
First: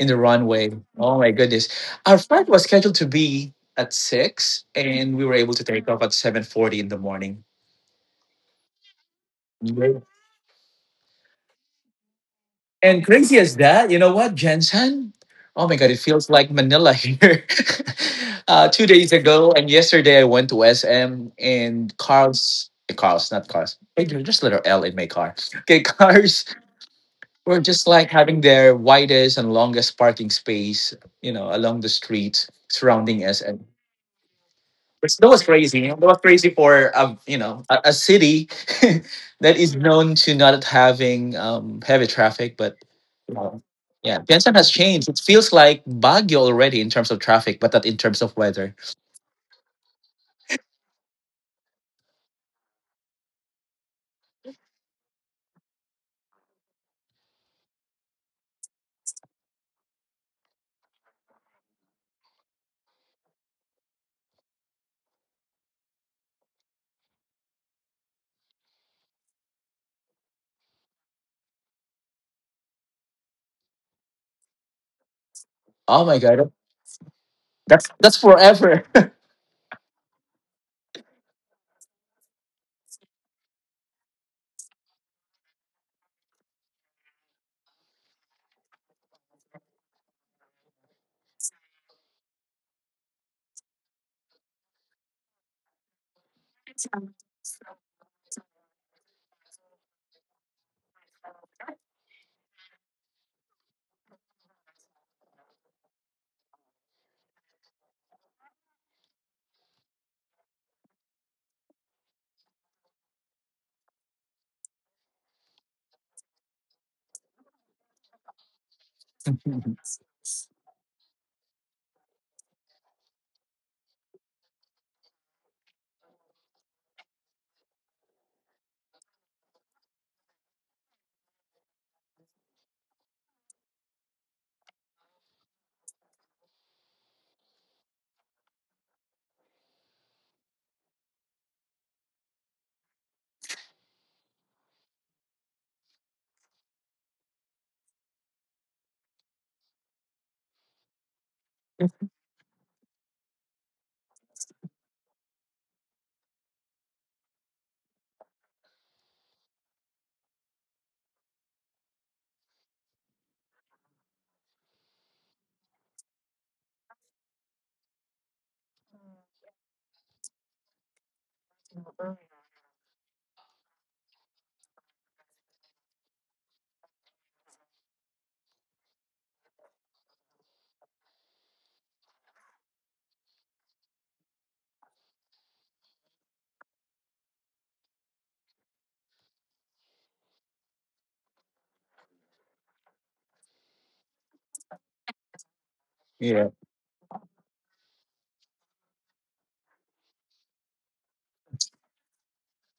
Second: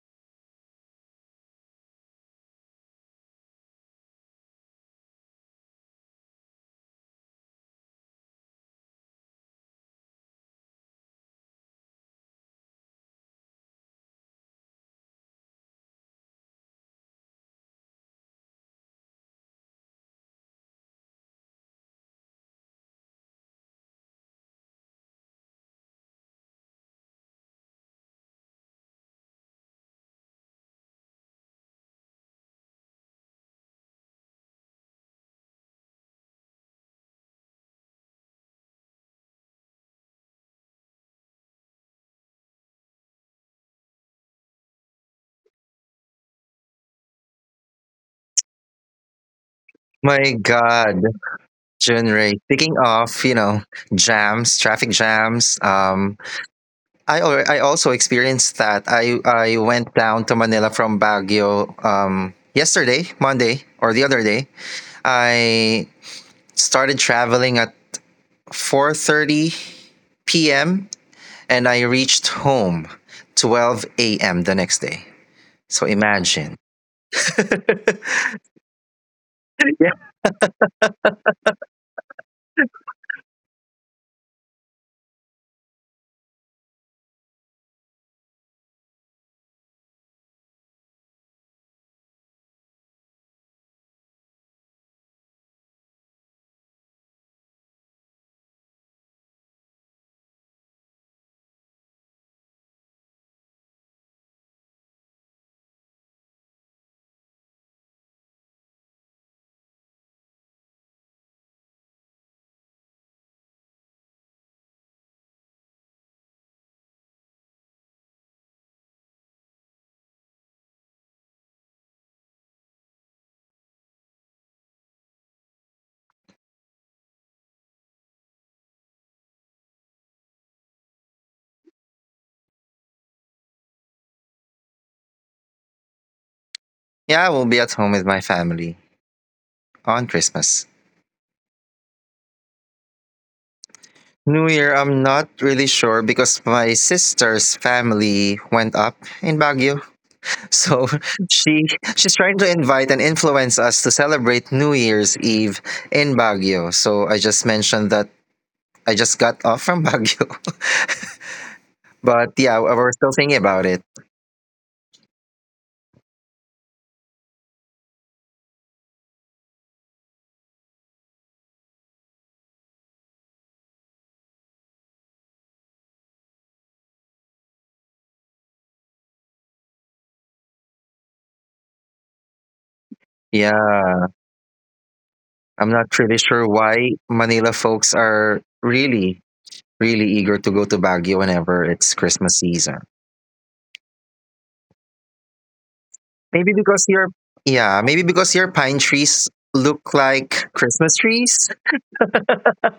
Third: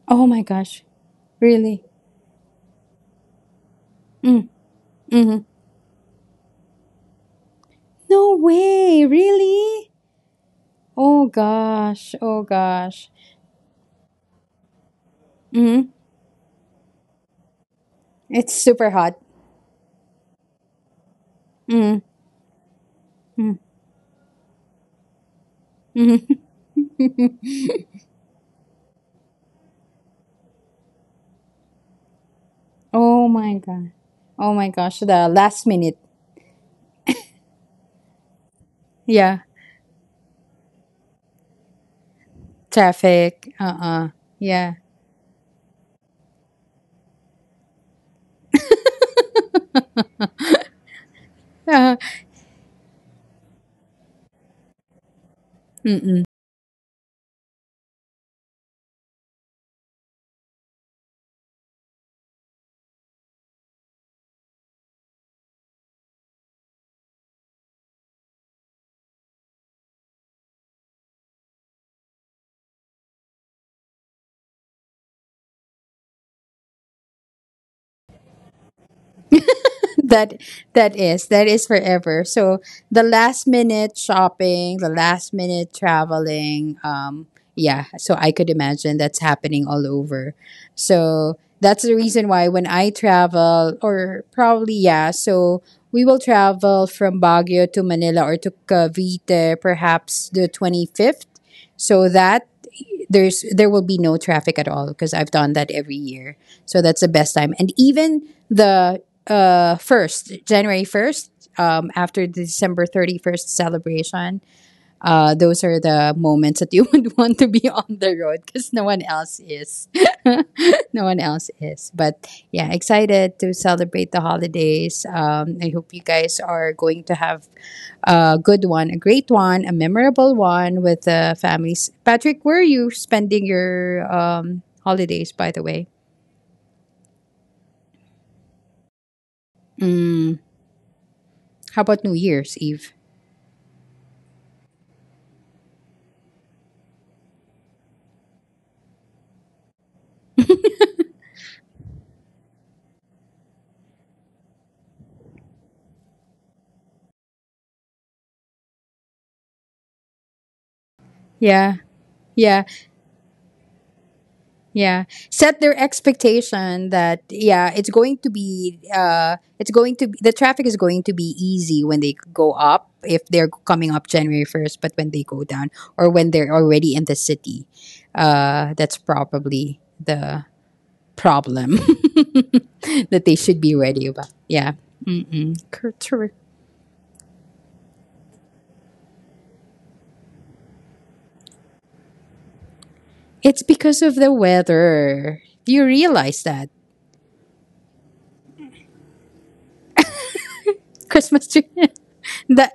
S2: in the
S1: Oh my
S2: runway.
S1: gosh,
S2: Oh my goodness.
S1: really?
S2: Our flight was scheduled to be at
S1: Mm,
S2: 6, and we were
S1: hmm.
S2: able to take off at 7:40 in the morning.
S1: No way, really? Oh gosh, oh
S2: And
S1: gosh.
S2: crazy as that, you know what, Jensen? Oh my God,
S1: Mm-hmm.
S2: it feels like Manila here. <laughs>
S1: It's
S2: Two
S1: super
S2: days
S1: hot.
S2: ago and yesterday, I went to SM, and
S1: Mm-hmm.
S2: cars, cars, not cars. Just letter L in my car. Okay, <laughs>
S1: Mm-hmm. <laughs>
S2: cars were just like having their widest and longest parking space, along the street surrounding
S1: Oh my
S2: SM.
S1: god. Oh my gosh,
S2: That
S1: the
S2: was
S1: last
S2: crazy. That
S1: minute.
S2: was crazy for a city <laughs>
S1: Yeah.
S2: that is known to not having heavy traffic, but
S1: Traffic.
S2: um,
S1: Uh.
S2: yeah, Piensan has
S1: Yeah.
S2: changed. It feels like Baguio already in terms of traffic, but not in terms of weather.
S3: My God,
S1: <laughs>
S3: June. Speaking of, you know, jams, traffic jams.
S1: Mm-mm.
S3: I also experienced that. I went down to Manila from Baguio yesterday, Monday or the other day. I started traveling at 4:30 p.m. and I reached home 12 a.m. the next day. So
S2: Oh my
S3: imagine.
S2: god,
S3: <laughs>
S2: that's forever.
S3: Yeah.
S1: <laughs> that that is forever. So, the last minute shopping, the last minute traveling, yeah. So I could imagine that's happening all over. So that's the reason why when I travel, or probably yeah. So we will travel from Baguio to Manila or to Cavite, perhaps the 25th. So that there will be no traffic at all because I've done that every year. So that's the best time. And even the first January 1st, after the December 31st celebration, those are the moments that you <laughs> would want to be on the road because no one else is.
S2: <laughs>
S1: <laughs> No one else is. But yeah, excited to celebrate the holidays. I hope you guys are going to have a good one, a great one, a memorable one with the families. Patrick, where are you spending your, holidays, by the way?
S3: Yeah, I will be at home with my family on
S1: Mm,
S3: Christmas.
S1: how about New Year's Eve?
S3: New Year, I'm not really sure because my sister's family went up in Baguio. So <laughs> she she's trying to invite and influence us to celebrate New Year's Eve in Baguio. So I just mentioned that I just got off from Baguio. <laughs>
S1: Yeah,
S3: But yeah,
S1: yeah,
S3: we're still thinking about it.
S1: yeah. Set their expectation that, yeah, it's going to be, the traffic is going to be easy when they go up if they're coming up January 1st, but when they go down or when they're already in the city, that's probably the problem <laughs> that they should be
S3: Yeah,
S1: ready about. Yeah.
S3: I'm not
S1: Cur-
S3: really sure why Manila folks are really really eager to go to Baguio whenever it's Christmas season.
S1: It's because of the weather. You
S2: Yeah,
S3: Maybe
S1: realize that.
S3: because your yeah, maybe because your pine trees look like Christmas trees.
S1: Christmas tree. <laughs> that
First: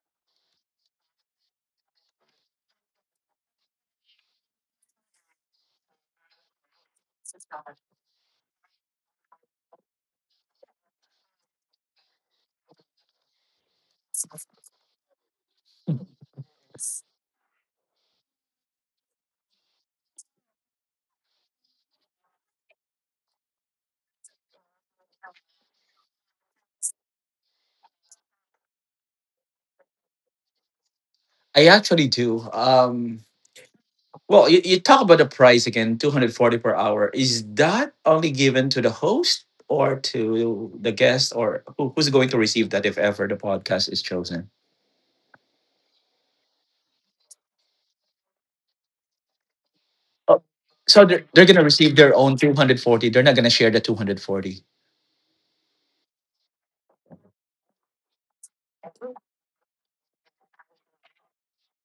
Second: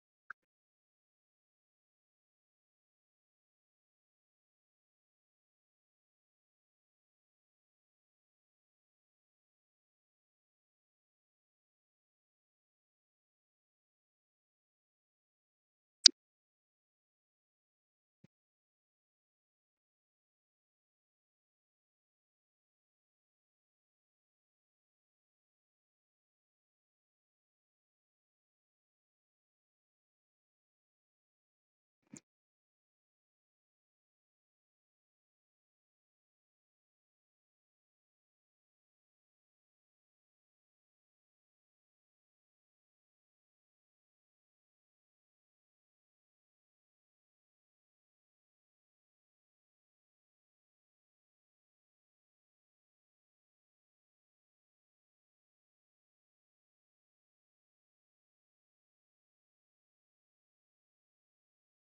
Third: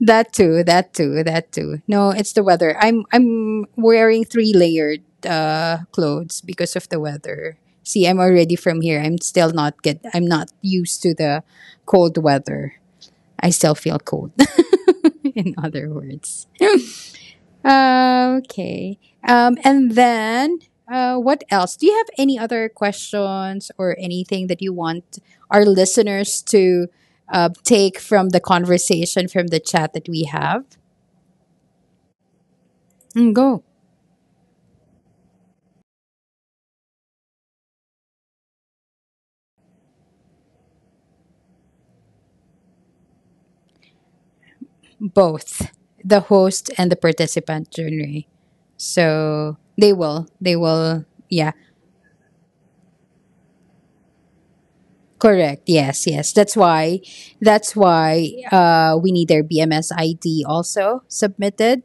S1: that too, that too, that too. No, it's the weather. I'm wearing three layered clothes because of the weather. See, I'm already from here. I'm not used to the cold weather. I still feel cold <laughs> in other words. Okay. And then, what else? Do you have any other questions or anything that you want our listeners to take from the chat that we have?
S2: I actually do.
S1: Mm, go.
S2: Well, you talk about the price again, 240 per hour. Is that only given to the host or to the guest, or who's going to receive that if ever the podcast is chosen?
S1: Both the host and the participant, journey. So they will.
S2: Oh,
S1: They will.
S2: so they're
S1: Yeah.
S2: going to receive their own 240. They're not going to share the 240.
S1: Correct. Yes, yes. That's why we need their BMS ID also submitted.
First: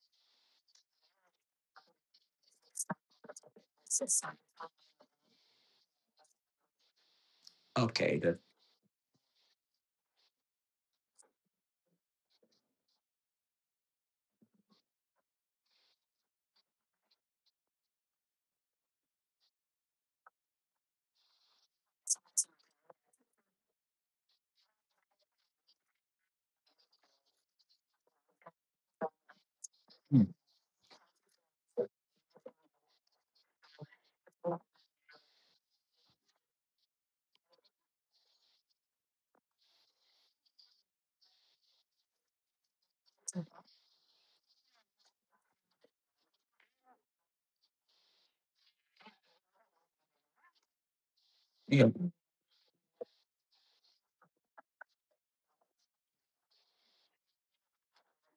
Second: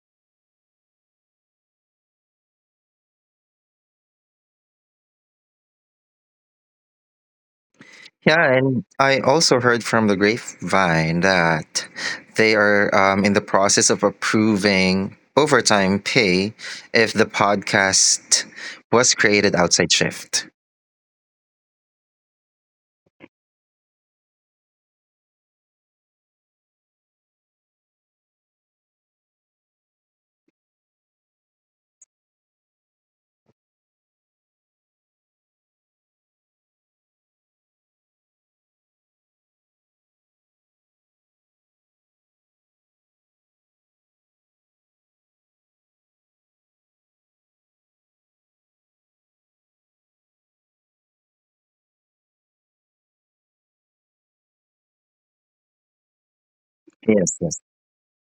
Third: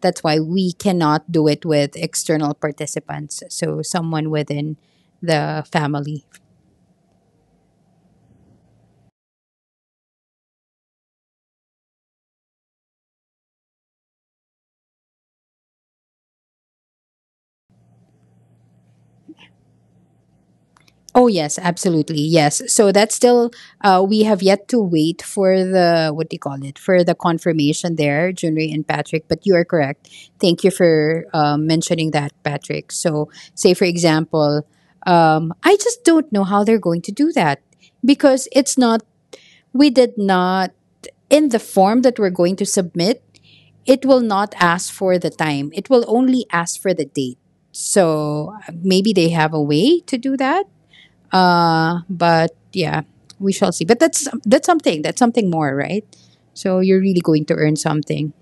S1: That's why we cannot do it with external participants. So someone within the family.
S2: Okay. That,
S3: Yeah, and I also heard from the grapevine that they are in the process of approving overtime pay if the podcast was created outside shift.
S1: Oh, yes, absolutely. Yes. So that's still we have yet to wait for the what do you call it for the confirmation there, Junri and Patrick. But you are correct.
S2: hmm,
S1: Thank you for mentioning that, Patrick. So say for example, I just don't know how they're going to do that because it's not we did not in the form that we're going to submit. It will not ask for the time. It will only ask for the date. So maybe they have a way to do that
S2: yeah.
S1: but yeah, we shall see. But that's something. That's something more, right? So you're really
S3: Yes,
S1: going to
S3: yes.
S1: earn something.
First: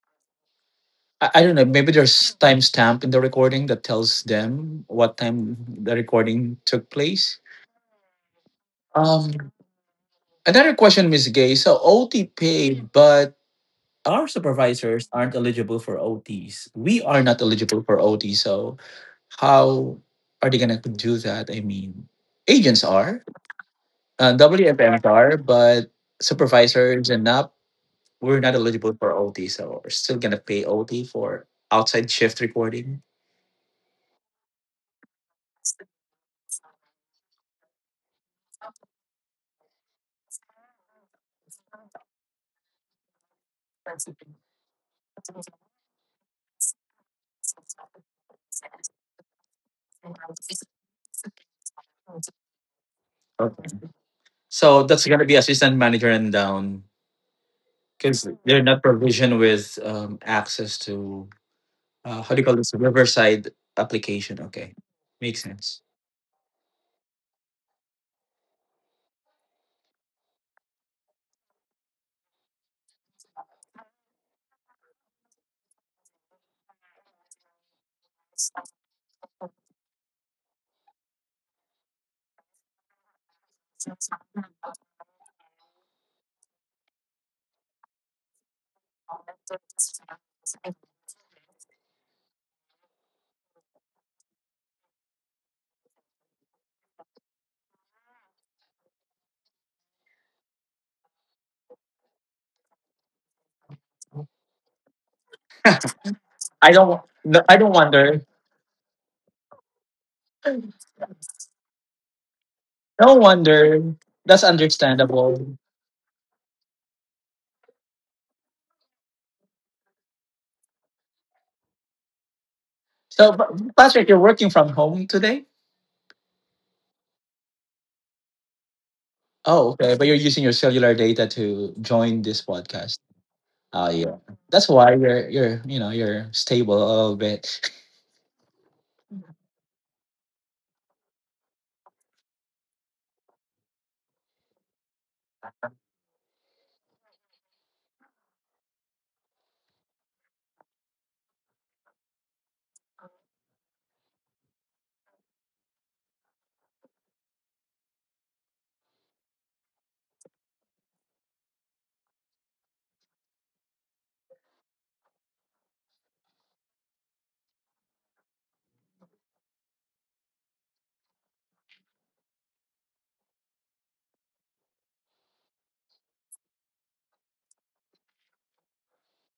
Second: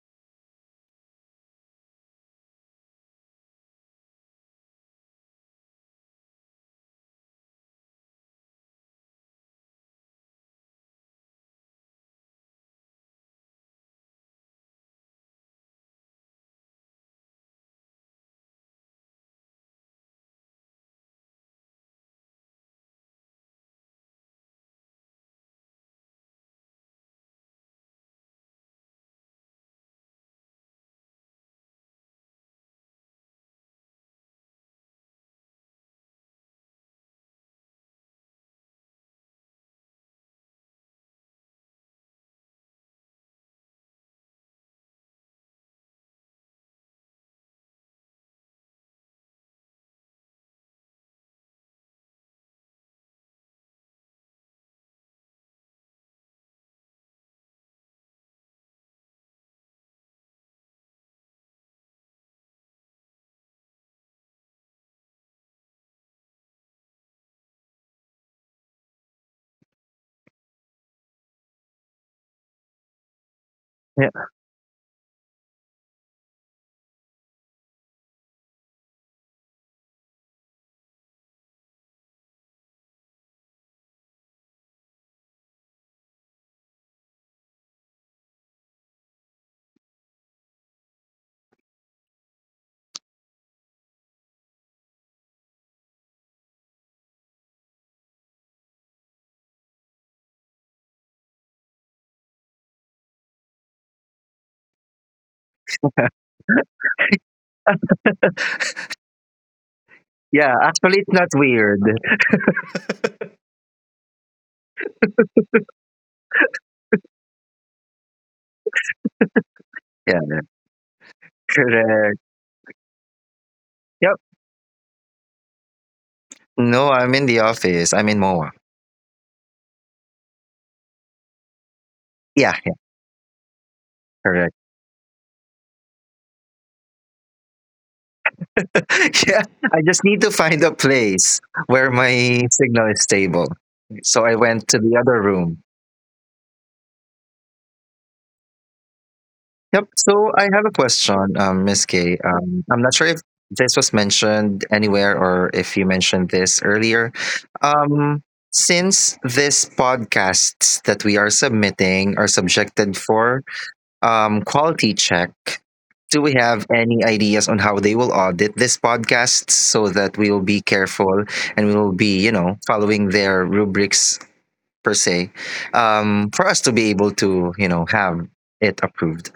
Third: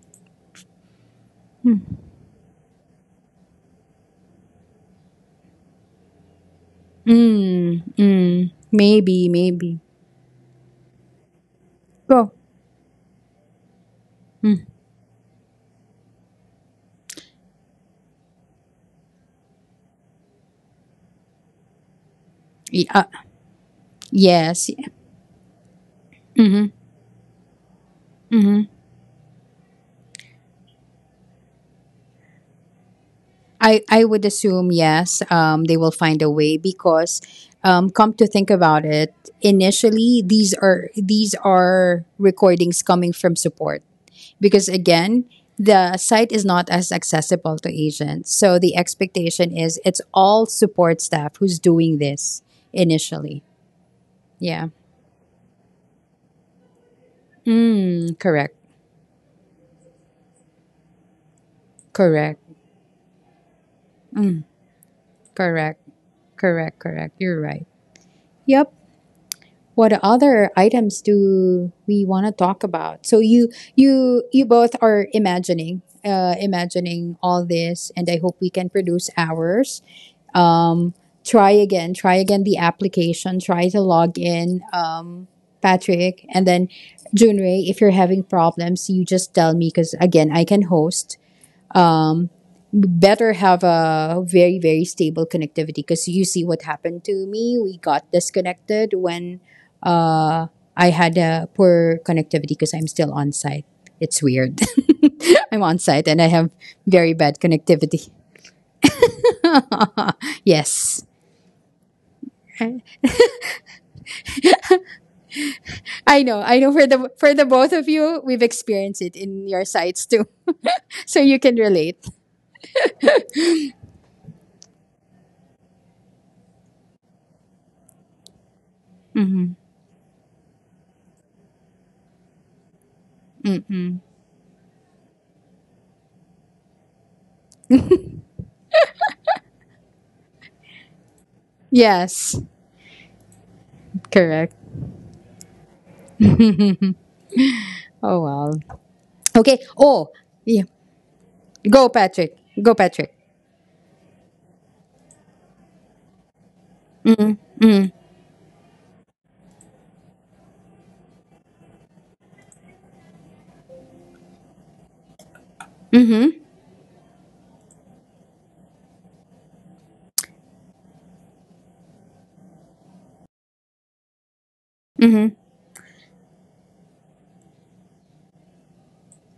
S2: I don't know.
S1: Hmm.
S2: Maybe there's timestamp in the recording that tells them what time the recording took place.
S1: Mm, mm, maybe,
S2: Um,
S1: maybe.
S2: Another question, Ms. Gay. So OT
S1: Go.
S2: paid, but our
S1: Mm.
S2: supervisors aren't eligible for OTs. We are not eligible for OT. So how are they gonna do that? I mean, agents
S1: Y- uh,
S2: are,
S1: yes.
S2: WFMs are, but
S1: Mm-hmm,
S2: supervisors and up, we're not
S1: mm-hmm.
S2: eligible for OT. So we're still gonna pay OT for outside shift recording.
S1: I would assume, yes, they will find a way because come to think about it, initially, these are recordings coming from support, because again the site is not as accessible to agents, so the expectation is it's all support staff who's doing this initially.
S2: Okay.
S1: Yeah.
S2: So that's gonna be assistant manager and down,
S1: Mm,
S2: because
S1: correct,
S2: they're not provisioned with access to how do
S1: correct.
S2: you call this Riverside application.
S1: Mm,
S2: Okay, makes sense.
S1: correct. Correct, correct, you're right. Yep. What other items do we want to talk about? So you
S3: Yeah,
S1: you you both are imagining imagining all this, and I hope we can produce ours. um, Try again, the application, try to log in, Patrick, and then Junrei, if you're having problems, you just tell me because again, I can host. Um, Better have a very very stable connectivity because you see what happened to me. We got disconnected when uh, I had a poor connectivity because I'm still on site. It's weird. <laughs> I'm on site and I have
S2: I don't.
S1: very bad
S2: No, I don't
S1: connectivity.
S2: wonder.
S1: <laughs>
S3: yeah Actually,
S1: Yes.
S3: it's not weird.
S2: No wonder. That's understandable.
S1: I know for the both of you, we've experienced it in your sites
S3: Yeah,
S1: too. <laughs> So you can relate.
S3: correct.
S2: So, Patrick, you're
S3: Yep.
S2: working from home today.
S3: No, I'm in the office. I'm in MOA.
S2: Oh, okay. But you're using your cellular data to join this
S3: Yeah, yeah,
S2: podcast. Oh,
S1: Mm-mm.
S2: yeah.
S3: Correct.
S2: That's why you're you know you're stable a little bit.
S3: <laughs> Yeah, I just need to find a place where
S1: Yes,
S3: my signal is stable. So I
S1: correct.
S3: went to the other room.
S1: Oh well. Okay.
S3: Yep.
S1: Oh,
S3: So I
S1: yeah.
S3: have a question, Miss
S1: Go,
S3: Kay.
S1: Patrick. Go,
S3: I'm not sure
S1: Patrick.
S3: if this was mentioned anywhere or if you mentioned this earlier. Um, since this podcasts that we are submitting are subjected for quality check. Do we have any ideas on how they will audit this podcast so that we will be careful and we will be, you know, following their rubrics per se for us to be able to, you know, have it approved?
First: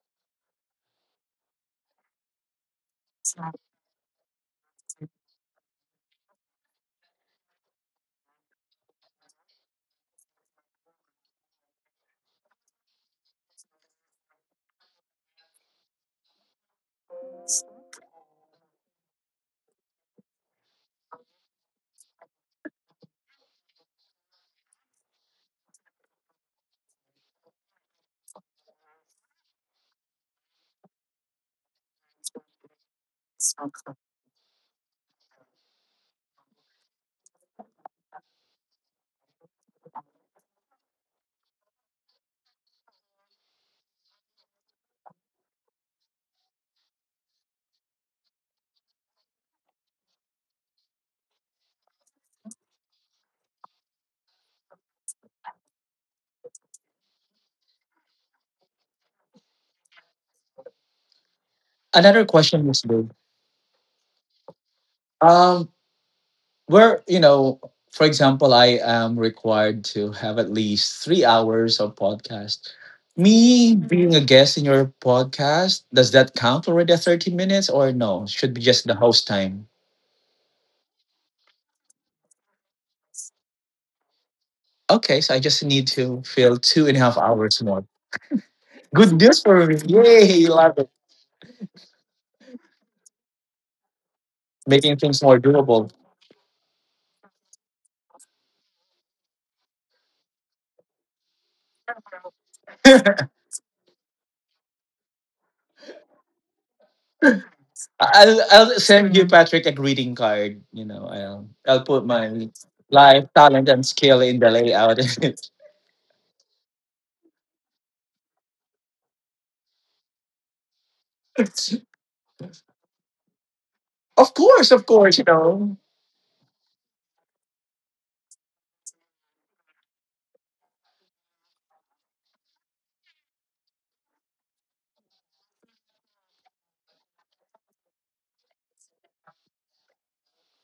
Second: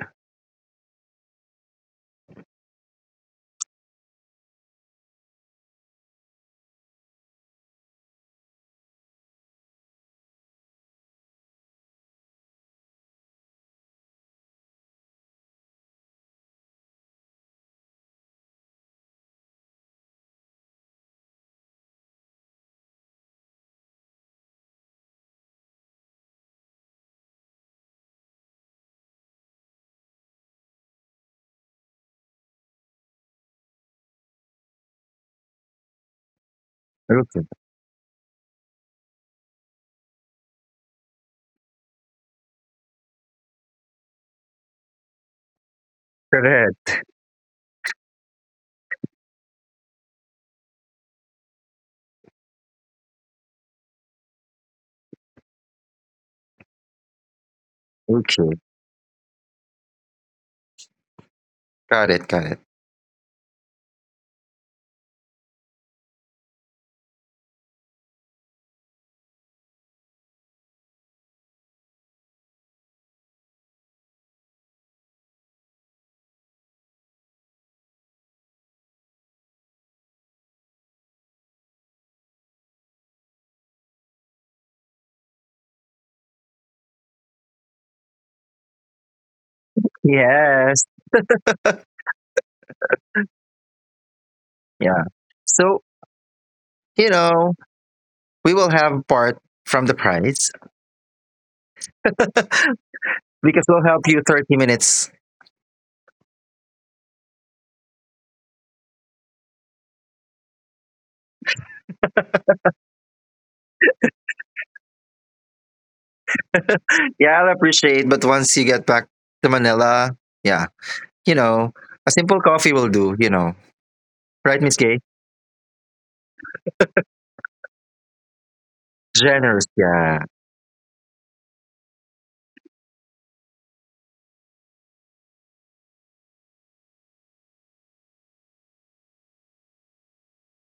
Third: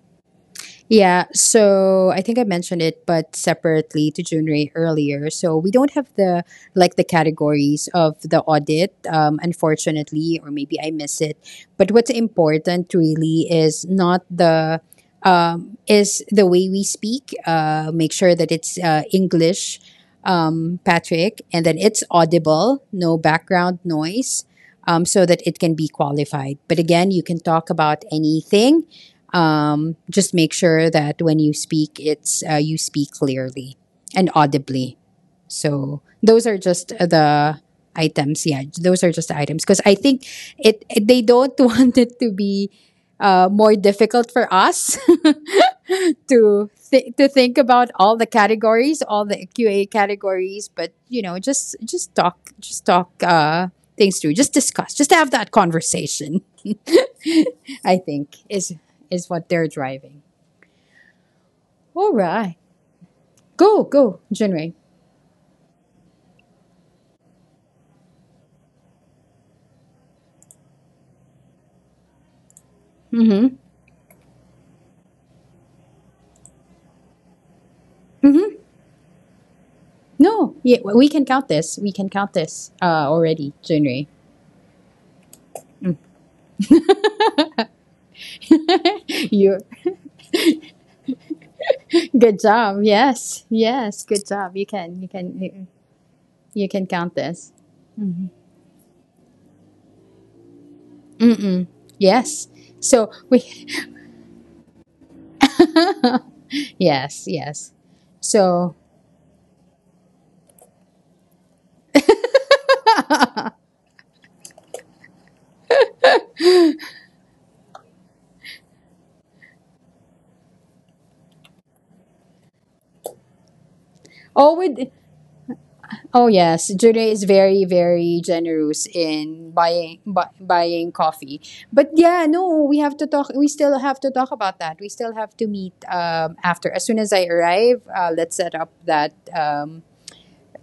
S1: Yeah, so I think I mentioned it, but separately to Junrei earlier. So we don't have the like the categories of the audit, unfortunately, or maybe I miss it. But what's important really is not the is the way we speak. Make sure that it's English, Patrick, and then it's audible, no background noise, so that it can be qualified. But again, you can talk about anything, just make sure that when you speak, it's you speak clearly and audibly. So those are just
S3: Okay.
S1: the items. Yeah, those are just the items because I think they don't <laughs> want it to be more difficult for us <laughs>
S3: Correct.
S1: to think about all the categories, all the QA categories. But you know, just talk, just talk things through, just discuss, just have that conversation. <laughs> I think
S3: Okay.
S1: is what they're driving.
S2: <laughs>
S3: Got
S1: All
S3: it.
S2: Another
S3: Got it.
S1: right.
S2: question is, Lou,
S1: Go, go, Jinwei.
S2: um, where, for example, I am required to have at least 3 hours of podcast.
S1: Mm-hmm.
S2: Me being a guest in your podcast, does that count already at 30 minutes, or no, should be
S1: Mm-hmm.
S2: just the host time?
S1: No, yeah, we can count this. We can count this already, Jinwei.
S2: Okay, so I just need to fill 2.5 hours more. Good news
S1: <laughs> You,
S2: for me, yay, love
S3: Yes.
S2: it.
S1: good job. Yes, yes, good job. You
S2: Making
S3: Yeah.
S1: can, you
S2: things more
S1: can,
S3: So,
S2: doable.
S1: you can
S3: you
S1: count
S3: know,
S1: this.
S3: we will have part from the price
S1: Mm-mm. Yes. So
S2: <laughs>
S1: we,
S3: because we'll help you 30 minutes.
S1: <laughs> yes, yes.
S2: I'll
S1: So,
S2: send you Patrick a greeting card. I'll put my life talent and skill in the layout.
S3: Yeah, I'll appreciate. But once you get back to Manila, yeah, you know,
S2: <laughs>
S3: a simple coffee will do, you know.
S2: Of
S3: Right,
S1: oh,
S3: Miss
S2: course, of
S1: we,
S3: Gay?
S2: course.
S1: oh yes, Jude is very very generous in
S3: Generous.
S1: buying
S3: Yeah.
S1: buying coffee. But yeah, no, we have to talk. We still have to talk about that. We still have to meet after. As soon as I arrive, let's set up that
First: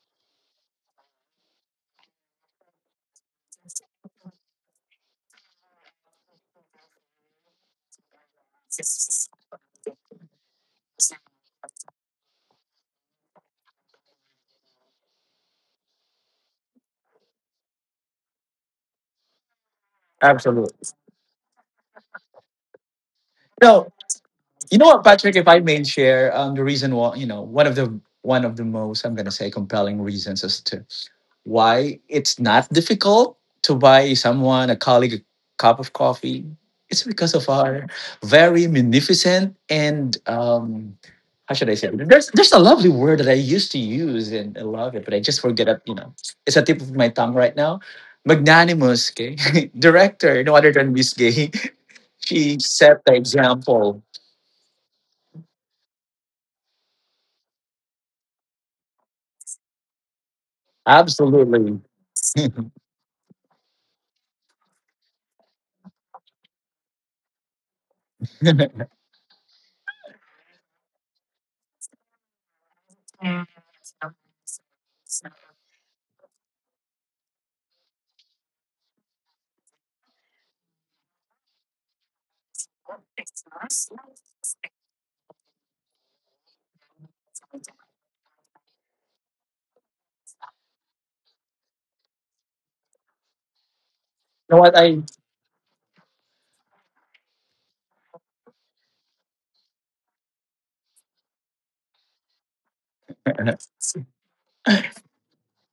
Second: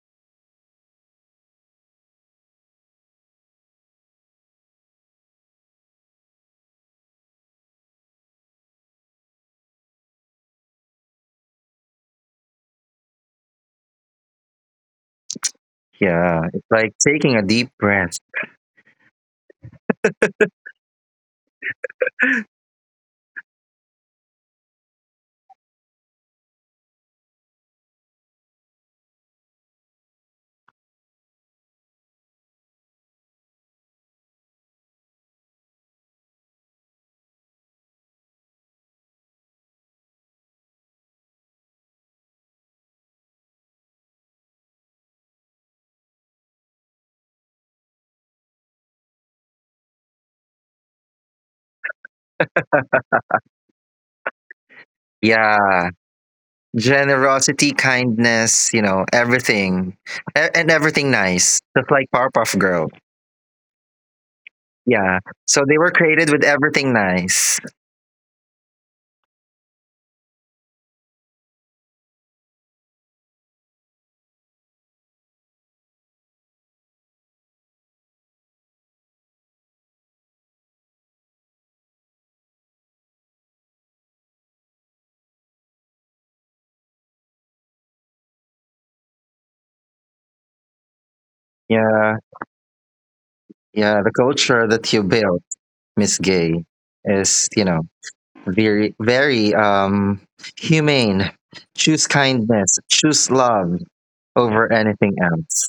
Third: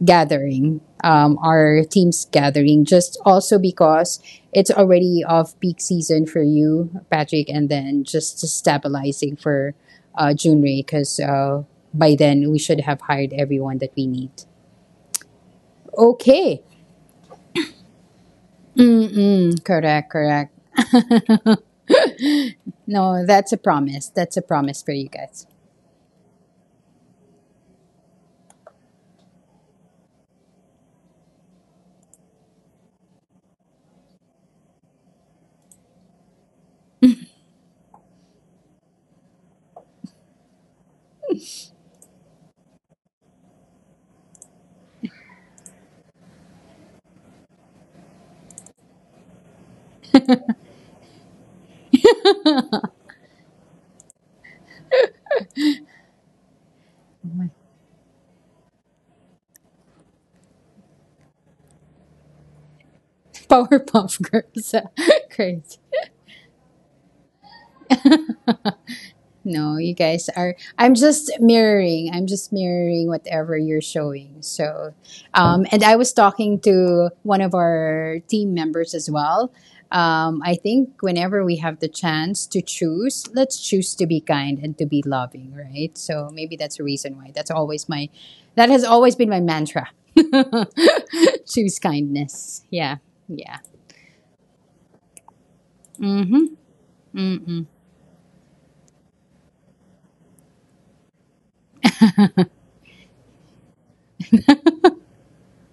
S1: gathering, our team's gathering. Just also because it's already off peak season for you, Patrick, and then just stabilizing for Junrei because by then we should have hired everyone that we need.
S3: Yeah.
S1: Okay.
S3: It's like taking a deep breath.
S1: Mm-mm, correct, correct.
S2: Absolutely.
S1: No, that's a
S2: No,
S1: promise. That's a
S2: you
S1: promise
S2: know
S1: for
S2: what,
S1: you
S2: Patrick? If
S1: guys.
S2: I may share, the reason why, one of the most, I'm gonna say, compelling reasons as to why it's not difficult to buy someone, a colleague, a cup of coffee. It's because of our very magnificent and how should I say it? There's a lovely word that I used to use and I love it, but I just forget it. It's a tip of my tongue right now. Magnanimous, okay? <laughs> Director, no other than Miss Gay. <laughs> She set the example.
S3: Yeah. Generosity, kindness, you know, everything. And everything nice.
S2: Absolutely.
S3: Just like
S2: <laughs>
S3: Powerpuff
S2: You
S3: Girl.
S1: <laughs> Powerpuff Girls.
S3: Yeah.
S1: <laughs>
S3: So
S1: Great.
S3: they were created with everything nice.
S2: know
S1: No, you guys are. I'm just mirroring. I'm just mirroring whatever you're showing. So, and I was talking to one of our team members as well. I think whenever we have the chance to choose, let's choose to be kind and to be loving, right? So maybe that's a reason why. That's always my, that has always been my mantra. <laughs> Choose
S3: Yeah.
S1: kindness. Yeah. Yeah.
S3: Yeah. The culture
S2: what
S3: that
S2: I?
S3: you built, Miss
S1: Hmm.
S3: Gay, is, you know, very, very humane. Choose kindness, choose
S2: <laughs>
S3: love over anything else.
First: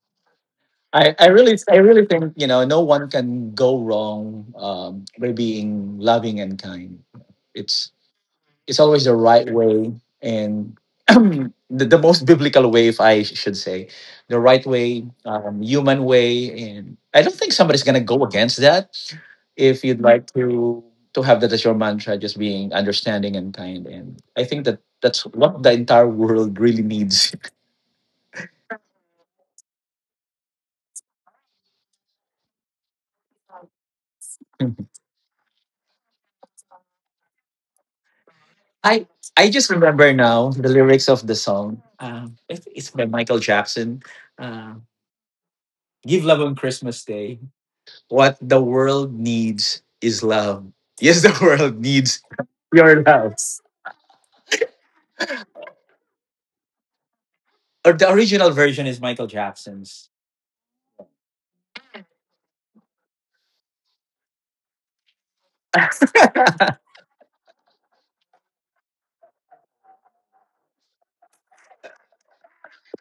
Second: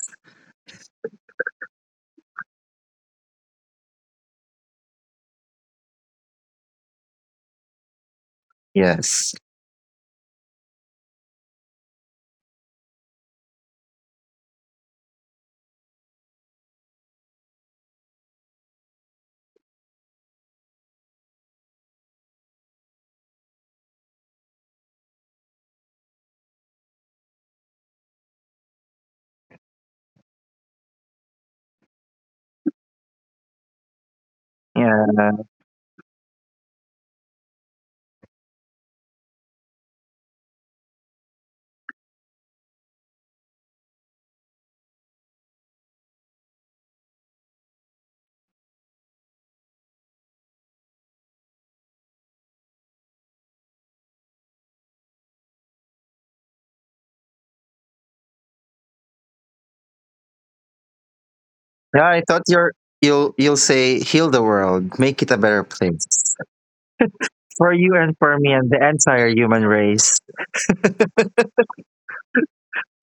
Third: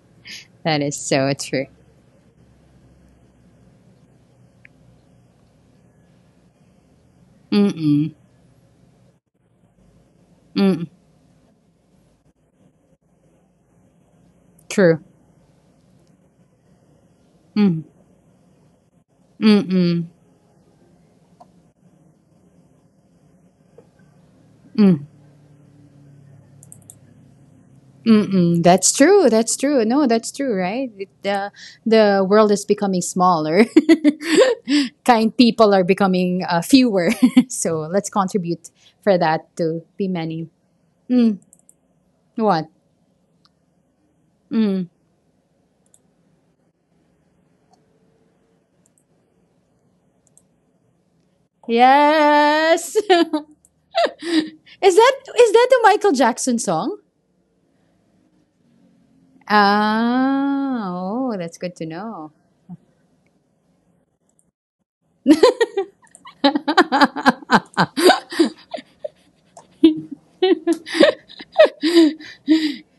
S1: That is
S2: I, I
S1: so
S2: really
S1: true.
S2: I really think no one can go wrong by being loving and kind. It's
S1: Mm-mm.
S2: it's always the
S3: Yes.
S2: right way, and
S1: Mm-mm.
S2: <clears throat> the, the most biblical way, if I should say, the right
S1: True.
S2: way, human way, and I don't think somebody's
S1: Mm.
S2: gonna go against that. If
S1: Mm-mm.
S2: you'd like to have that as your mantra, just being understanding and kind, and I think that that's what the entire world really needs.
S1: Mm-mm. That's true. That's true. No, that's true, right? It, the world is becoming smaller.
S2: <laughs>
S1: <laughs>
S3: Yeah.
S1: Kind people are becoming fewer. <laughs> So let's contribute
S2: I
S1: for
S2: I
S1: that
S2: just
S1: to be
S2: remember
S1: many.
S2: now the lyrics of the song. It,
S1: What?
S2: it's by Michael Jackson. Uh,
S1: Mm.
S2: Give love on Christmas Day. What the world needs is love. Yes, the <laughs> world needs.
S1: Yes. <laughs> Is that is that the Michael Jackson song?
S2: Or the original version is Michael Jackson's.
S1: Ah, oh, that's good to
S3: Yeah. I
S1: know.
S3: thought you're. You'll say heal the world, make it a better place
S2: <laughs>
S3: for you and for me and the entire human race.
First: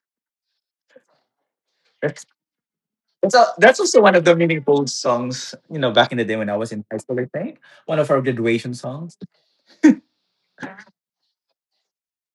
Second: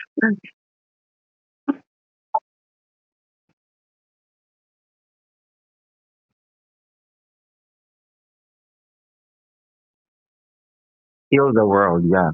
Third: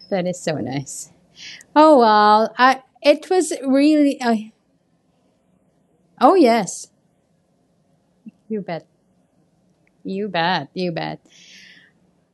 S1: That is so nice. Oh
S2: that's,
S1: well, I it
S2: that's,
S1: was
S2: al- that's also one
S1: really.
S2: of the
S1: I
S2: meaningful songs. Back in the day
S1: oh
S2: when I was in
S1: yes,
S2: high school, I think one of our
S1: you
S2: graduation
S1: bet,
S2: songs.
S1: you bet, you bet.
S3: Heal the world, yeah.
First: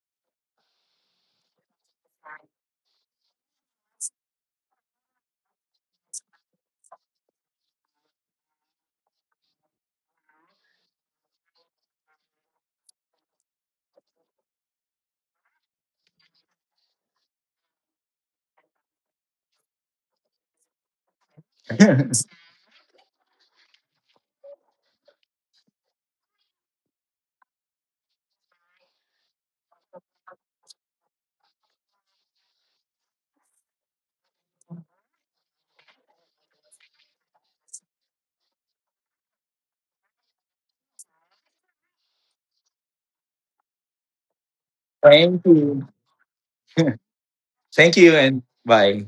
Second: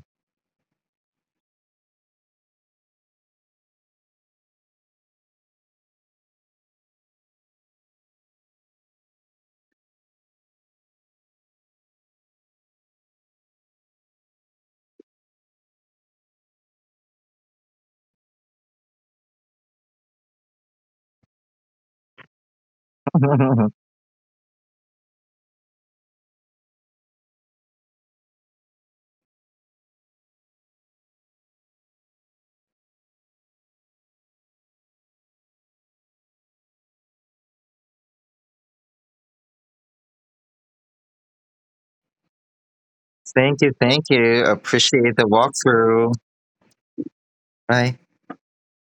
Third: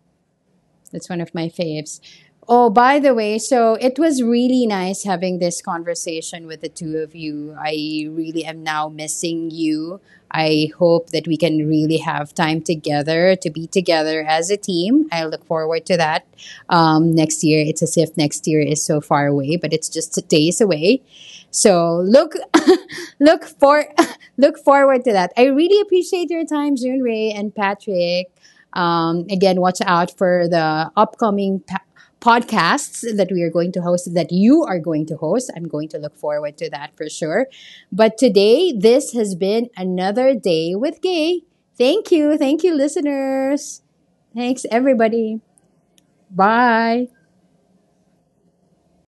S1: That's one of my faves. Oh, by the way, so it was really nice having this conversation with the two of you. I really am now missing you. I hope that we can really have time together to be together as a team. I look forward to that next year. It's as if next year is so far away, but it's just days away. So look,
S2: <laughs>
S1: <laughs> look
S3: <laughs>
S1: for, <laughs> look forward to that. I really appreciate your time, June Ray and Patrick. Again, watch out for the upcoming podcasts that we are going to host, that you are going to host. I'm going to look forward to that for sure. But today, this has been another day with Gay. Thank you. Thank you,
S3: Thank you,
S1: listeners.
S3: thank you.
S1: Thanks,
S3: Appreciate the
S1: everybody.
S2: Thank you.
S3: walkthrough.
S2: <laughs>
S1: Bye.
S2: Thank
S3: Bye.
S2: you, and bye.